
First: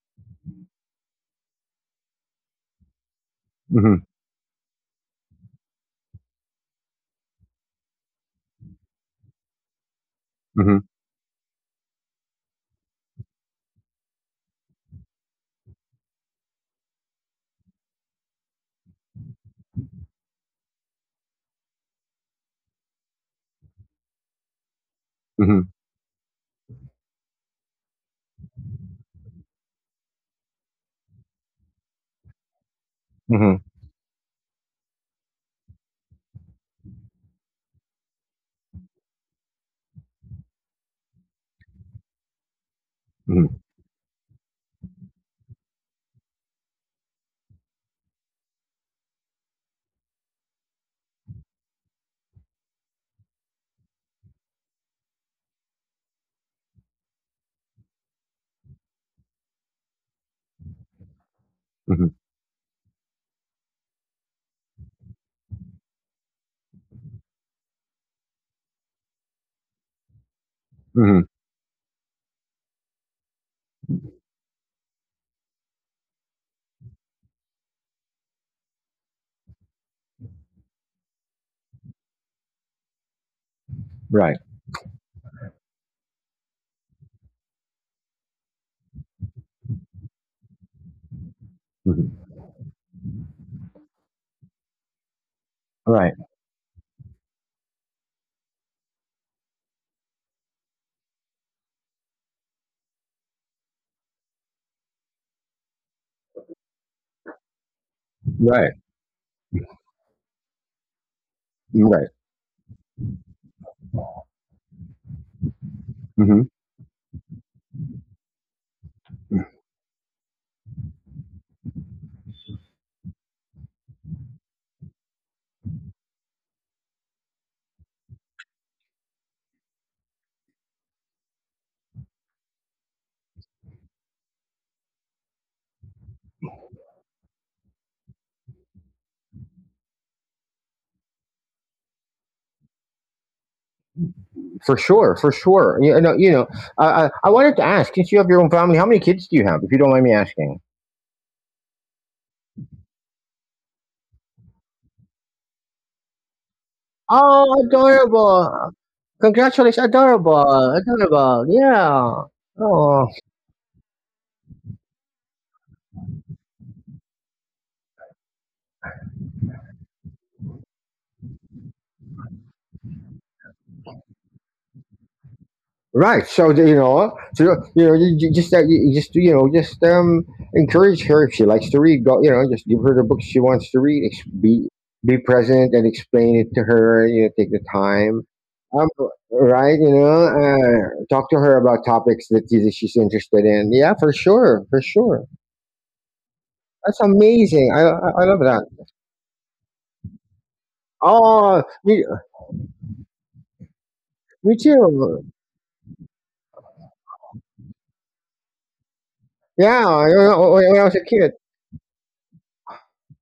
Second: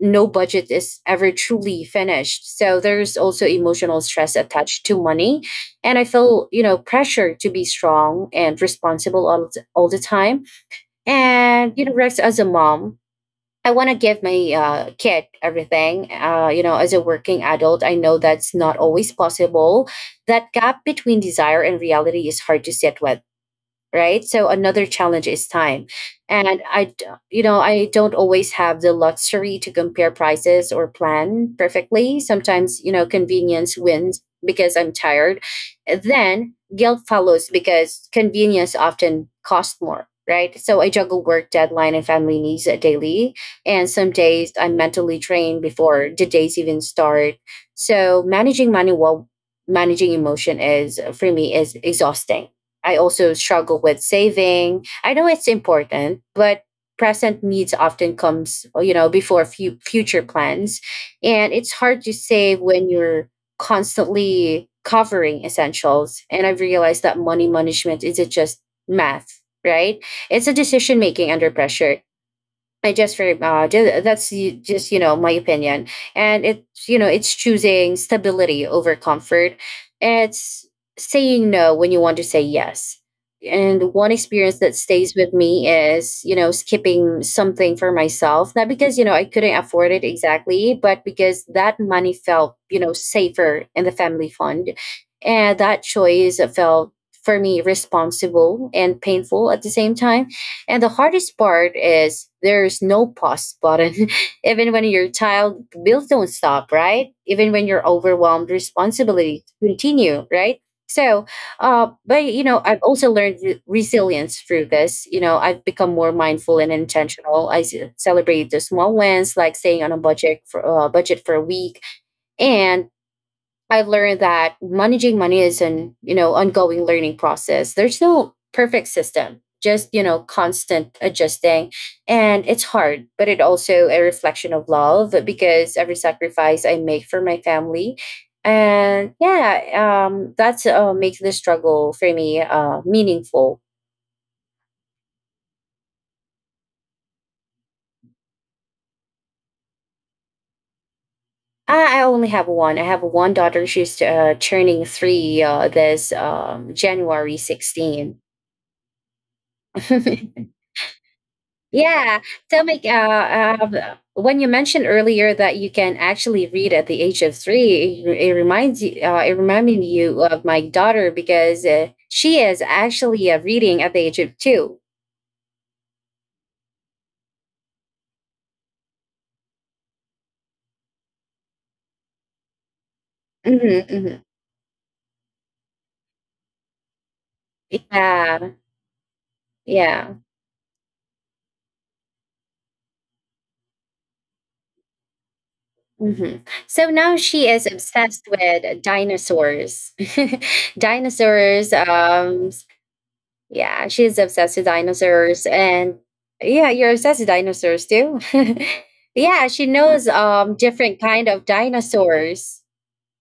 A: no budget is ever truly finished. So there's also
B: Mm-hmm.
A: emotional stress attached to money. And I feel, you know, pressure to be strong and responsible all, the- all the time.
B: Mm-hmm.
A: And, you know, Rex, as a mom, I want to give my uh, kid everything. Uh, you know, as a working adult, I know that's not always possible. That gap between desire and reality is hard to sit with, right? So another challenge is
B: Mm-hmm.
A: time, and i d- you know I don't always have the luxury to compare prices or plan perfectly. Sometimes you know
B: Mm-hmm.
A: convenience wins because I'm tired, then guilt follows because convenience often costs more, right? So I juggle work deadline and family needs daily,
B: Mm-hmm.
A: and some days I'm mentally drained before the days even start. So managing money while managing emotion is for me is exhausting. I also struggle with saving. I know it's important, but present needs often comes, you know, before fu- future plans. And it's hard
B: Mm-hmm.
A: to save when you're constantly covering essentials. And I've realized that money management isn't just math, right? It's a decision
B: Mm-hmm.
A: making under pressure. I just very uh, just that's y- just you know my opinion, and it's you know it's choosing stability over comfort. It's saying no when you want to say yes. And one
B: Right.
A: experience that stays with me is you know skipping something for myself, not because you know I couldn't afford it exactly, but because that money
B: Mm-hmm.
A: felt you know safer in the family fund, and that
B: Right.
A: choice felt for me responsible and painful at the same time. And the hardest part is there's no pause button. [laughs] Even when your child bills don't stop, right? Even when you're overwhelmed,
B: Right.
A: responsibility continue, right? So, uh,
B: Right.
A: but you know, I've also learned re- resilience through this. You know, I've become more
B: Mm-hmm.
A: mindful and intentional. I s- celebrate the small wins, like staying on a budget for uh, budget for a week, and I learned that managing money is an, you know, ongoing learning process. There's no perfect system, just, you know, constant adjusting. And it's hard, but it also a reflection of love because every sacrifice I make for my family, and yeah, um, that's uh, makes the struggle for me uh, meaningful.
B: For sure. For sure. You know. You know. I, I I wanted to ask, since you have your own family, how many kids do you have? If you don't mind me asking.
A: I, I only have one. I have one daughter. She's uh, turning three uh, this um, January
B: Oh,
A: 16.
B: adorable! Congratulations,
A: [laughs]
B: adorable, adorable. Yeah.
A: Yeah, tell me, uh,
B: Oh.
A: uh, when you mentioned earlier that you can actually read at the age of three, it, it reminds you, uh, it reminded you of my daughter because uh, she is actually uh, reading at the age of two.
B: Right. So you know, so, you know, you, you just uh, you just you know, just um, encourage her if she likes to read. Go, you know, just give her the books she wants to
A: Mm-hmm,
B: read.
A: mm-hmm.
B: Ex- be be present and explain it to her. You know, take the time.
A: Yeah,
B: Um, right. You
A: yeah.
B: know, uh, talk to her about topics that she- she's interested in. Yeah, for sure, for sure.
A: Hmm. So
B: That's
A: now she is
B: amazing. I I, I
A: obsessed
B: love that.
A: with dinosaurs. [laughs]
B: Oh,
A: Dinosaurs.
B: me,
A: Um, Yeah, she's
B: me
A: obsessed with
B: too.
A: dinosaurs. And yeah, you're obsessed with dinosaurs too. [laughs] Yeah, she
B: Yeah,
A: knows
B: I- I-
A: um
B: when I was
A: different
B: a
A: kind
B: kid.
A: of dinosaurs.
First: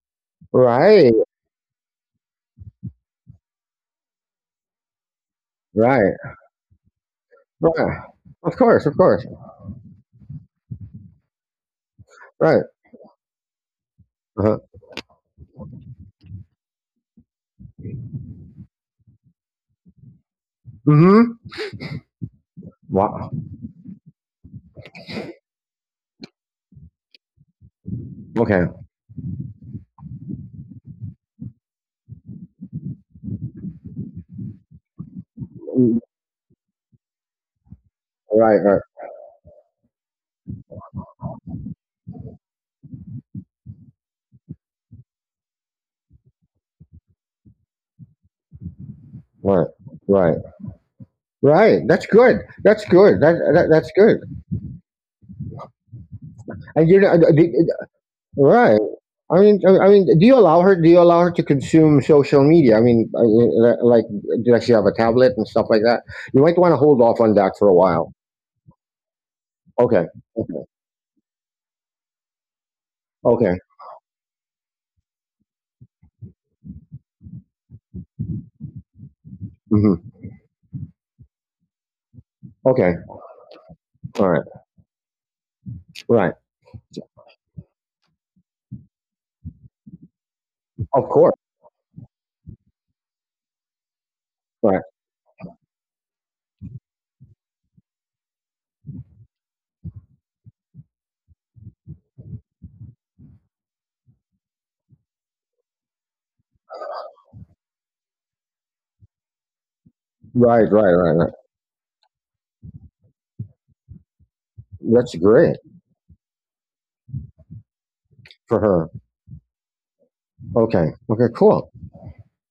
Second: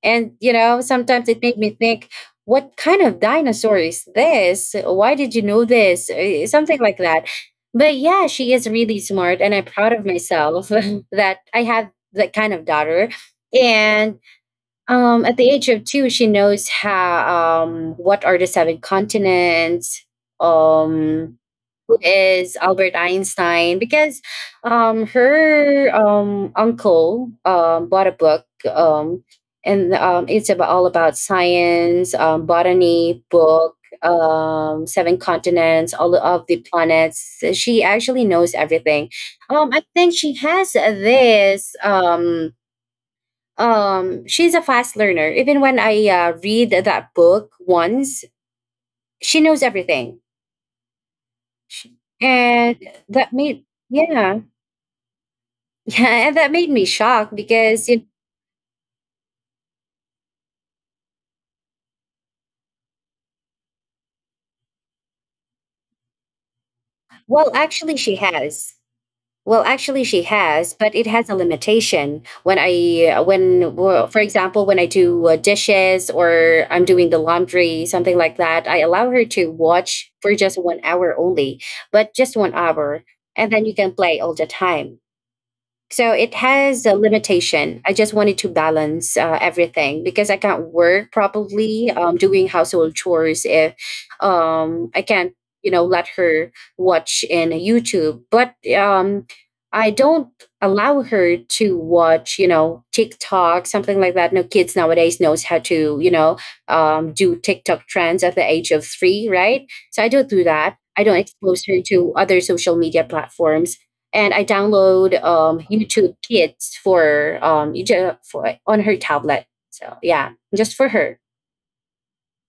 A: And you know,
B: Right.
A: sometimes it made me think, what kind of dinosaur is this? Why did you know this?
B: Right.
A: Eh, something like that. But
B: Right.
A: yeah, she
B: Of
A: is
B: course, of
A: really
B: course.
A: smart and I'm proud of myself [laughs] that I have that kind of
B: Right.
A: daughter. And
B: Uh-huh.
A: um, at the age of two, she knows how um, what are the seven continents. Um,
B: Mm-hmm.
A: who is Albert
B: Wow.
A: Einstein? Because um, her um, uncle um, bought a book,
B: Okay.
A: um, and um, it's about all about science, um, botany book, um, seven continents, all
B: Mm.
A: of the planets. She actually knows
B: Right. Right.
A: everything. Um, I think she has this. Um, um she's a fast learner. Even when I uh, read that book once, she knows
B: Right.
A: everything.
B: Right.
A: Sh-
B: Right. That's good.
A: and
B: That's
A: That
B: good. That,
A: made,
B: that that's
A: yeah,
B: good.
A: [laughs] yeah, and that made me
B: And you
A: shocked
B: know, uh,
A: because
B: the-
A: it,
B: uh, Right. I mean, I I mean, do you allow her? Do you allow her to consume social media? I mean, I- I- like, does she have a tablet and stuff like that? You might want to hold off
A: well
B: on that for a
A: actually she
B: while.
A: has well actually she
B: Okay.
A: has,
B: Okay.
A: but it has a limitation when i uh, when
B: Okay.
A: well, for example when I do uh, dishes, or I'm doing the laundry, something like that, I allow her to watch
B: Hmm.
A: for just one hour only. But just one hour,
B: Okay.
A: and then you can play all
B: All
A: the
B: right.
A: time. So it
B: Right.
A: has a limitation. I just wanted to balance uh, everything because I can't work
B: Of course.
A: properly um, doing household chores if
B: Right.
A: um, I can't, you know, let her watch in YouTube. But um, I don't allow her to watch, you know, TikTok, something like that. No, kids nowadays knows how to, you know, um, do TikTok trends at the age of three, right? So I don't do
B: Right.
A: that.
B: Right.
A: I
B: Right.
A: don't
B: Right.
A: expose her to other social media platforms, and I
B: That's
A: download
B: great
A: um, YouTube Kids for um you ju- for
B: for
A: on
B: her.
A: her tablet. So yeah, just
B: Okay.
A: for her.
B: Okay. Cool.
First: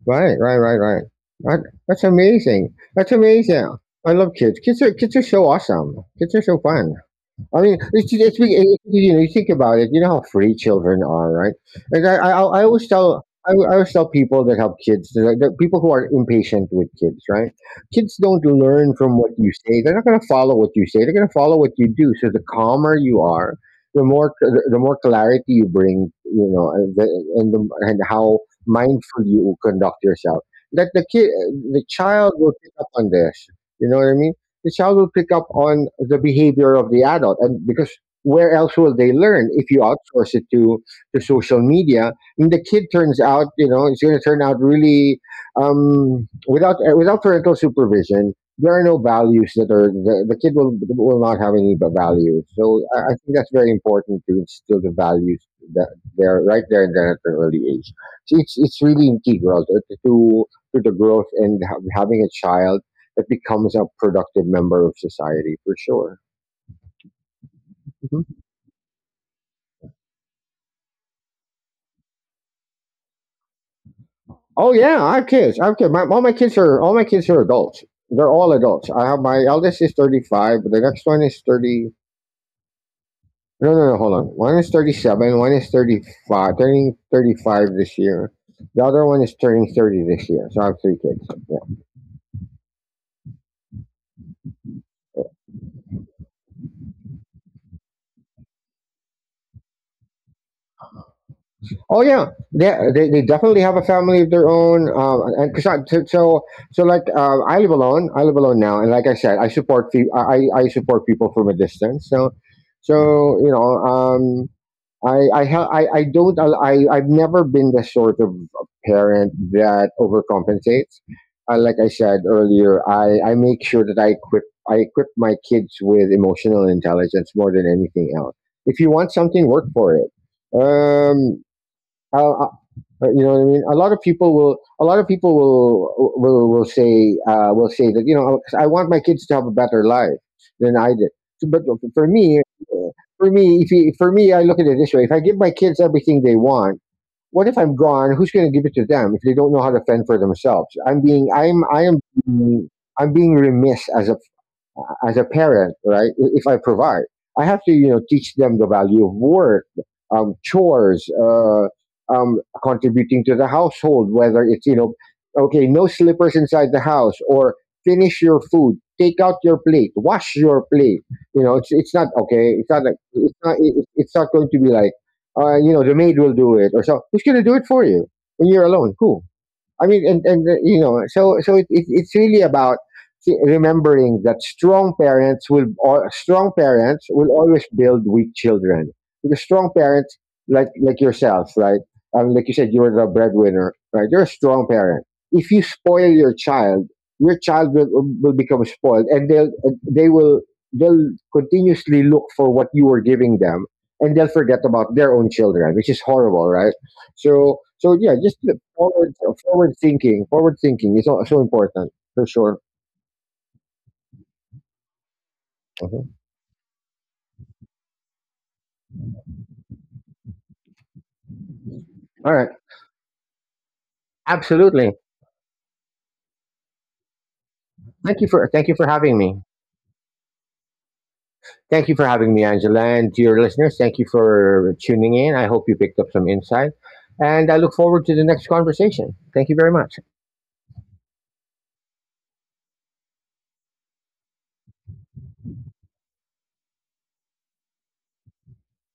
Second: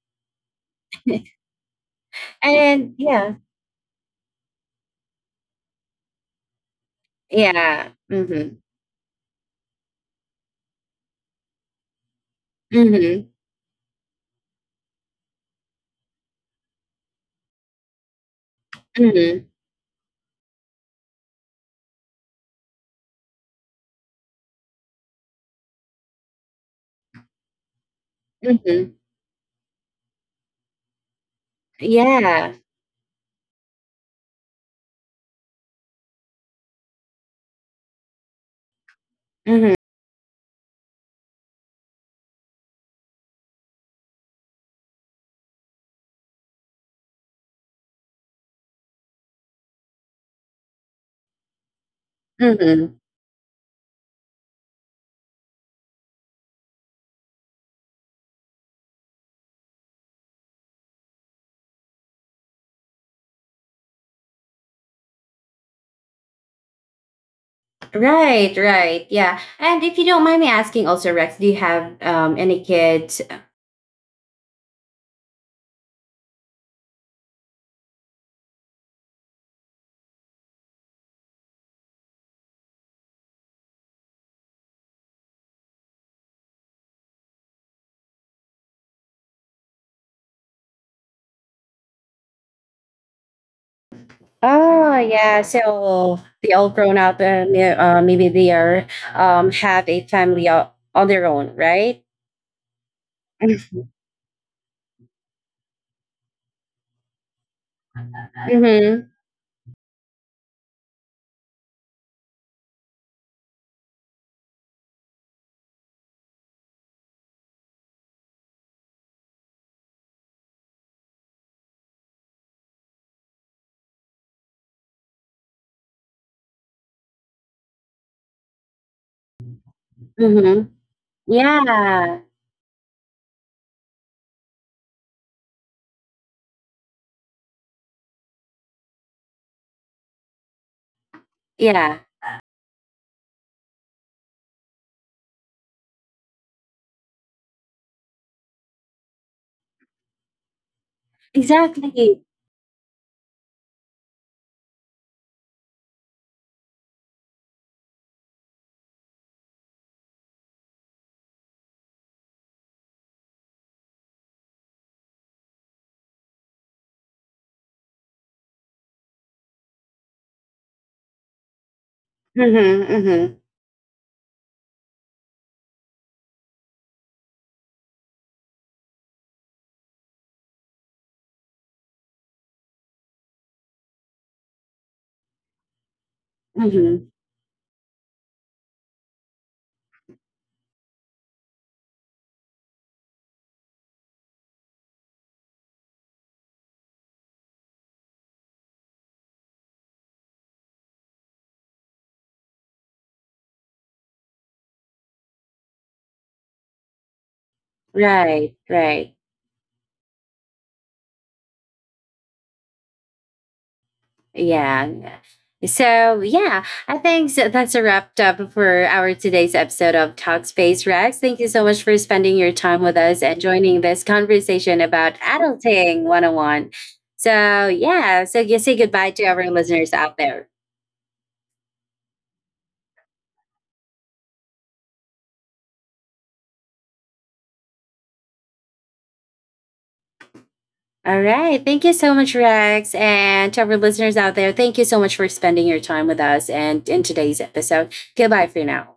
B: Right, right, right, right. That that's amazing.
A: And
B: That's
A: yeah,
B: amazing. I love kids. Kids are kids are so awesome. Kids are so fun. I mean,
A: yeah,
B: it's, it's,
A: mm-hmm,
B: it's you know, you think about it. You know how free children are, right? Like I, I, I always
A: mm-hmm,
B: tell, I, I always tell people that help kids, that that people who are impatient with kids, right? Kids don't learn from what
A: mm-hmm,
B: you say. They're not going to follow what you say. They're going to follow what you do. So the calmer you are, the more, the, the more clarity you bring, you know, and the, and, the, and how
A: mm-hmm.
B: mindful you conduct yourself. That the kid, the child will
A: Yeah,
B: pick up on this. You know what I mean? The child will pick up on the behavior of the adult, and because where else will they learn if
A: mm-hmm,
B: you outsource it to to social media, and the kid turns out, you know, it's going to turn out really, um, without, uh, without parental supervision, there are no values that are the, the kid will will not have any v- values.
A: mm-hmm.
B: So I, I think that's very important, to instill the values, that they're right there and then at an early age. So it's it's really integral to to, to the growth and ha- having a child that becomes a productive member of society, for sure. Mm-hmm.
A: Right, right, yeah. And if you don't mind me asking, also Rex, do you have um any kids?
B: Oh yeah, I have kids. I have kids. My, all my kids are all my kids are adults. They're all adults. I have My eldest is thirty five, but the next one is thirty. No, no, no. Hold on. One is thirty seven. One is thirty five, turning thirty five this year. The other one is turning thirty this year. So I have three kids. Yeah.
A: Oh yeah, so they all grown up and they- uh, maybe they are um have a family o- on their own, right?
B: Oh yeah, yeah. They, they definitely have
A: Mm-hmm.
B: a family of their own. Um, and 'cause I- so so so, like, uh, I live alone. I live alone now, and
A: Mm-hmm.
B: like I said, I support pe- I I I support people from a distance. So so you know um. I I, ha- I I don't al- I I've never been the sort of parent that overcompensates. Uh, like I said earlier, I, I make sure that I equip I equip my kids with emotional intelligence more than anything else. If you want something, work for it.
A: Mm-hmm.
B: Um,
A: Yeah,
B: you know what I mean? A lot of people will. A lot of people will will will say, uh, will say that, you know I want my kids to have a better life than I did. But
A: yeah,
B: for me, for me, if you, for me, I look at it this way: if I give my kids everything they want, what if I'm gone? Who's going to give it to them if they don't know how to fend for themselves? I'm being I'm I am
A: exactly.
B: being- I'm being remiss as a as a parent, right? If I provide, I have to, you know, teach them the value of work, um, chores, uh, um, contributing to the household, whether it's, you know, okay, no slippers inside the house, or finish your food, take out your plate, wash your plate. You know, it's, it's not, okay, it's not,
A: Mm-hmm,
B: like,
A: mm-hmm,
B: it's not, it- it's not going to be like, uh, you know, the maid will do it or so. Who's going to do it for you when you're alone? Who? I mean, and and uh, you know, so so it, it, it's really about, see, remembering that strong parents will, or strong
A: mm-hmm.
B: parents will, always build weak children, because strong parents, like like yourself, right? Um, like you said, you're the breadwinner, right? You're a strong parent. If you spoil your child, your child will, will become spoiled, and they'll they will they'll continuously look for what you were giving them, and they'll forget about their own children, which is horrible, right? So so yeah, just,
A: Right, right.
B: Forward, forward thinking, forward thinking is so, so important, for sure.
A: Yeah. Yeah.
B: Mhm.
A: So yeah, I think so that's a wrap up for our today's episode of Talkspace Rex. Thank you so much for spending
B: All
A: your
B: right,
A: time with us and joining this conversation
B: absolutely.
A: about adulting one oh one. So yeah,
B: Thank you
A: so
B: for
A: you say
B: thank you for
A: goodbye to
B: having
A: our
B: me.
A: listeners out there.
B: Thank you for having me, Angela, and to your listeners. Thank you for tuning in. I hope you picked up some insight, and I look forward to the next conversation. Thank you very much.
A: All right. Thank you so much, Rex. And to our listeners out there, thank you so much for spending your time with us and in today's episode. Goodbye for now.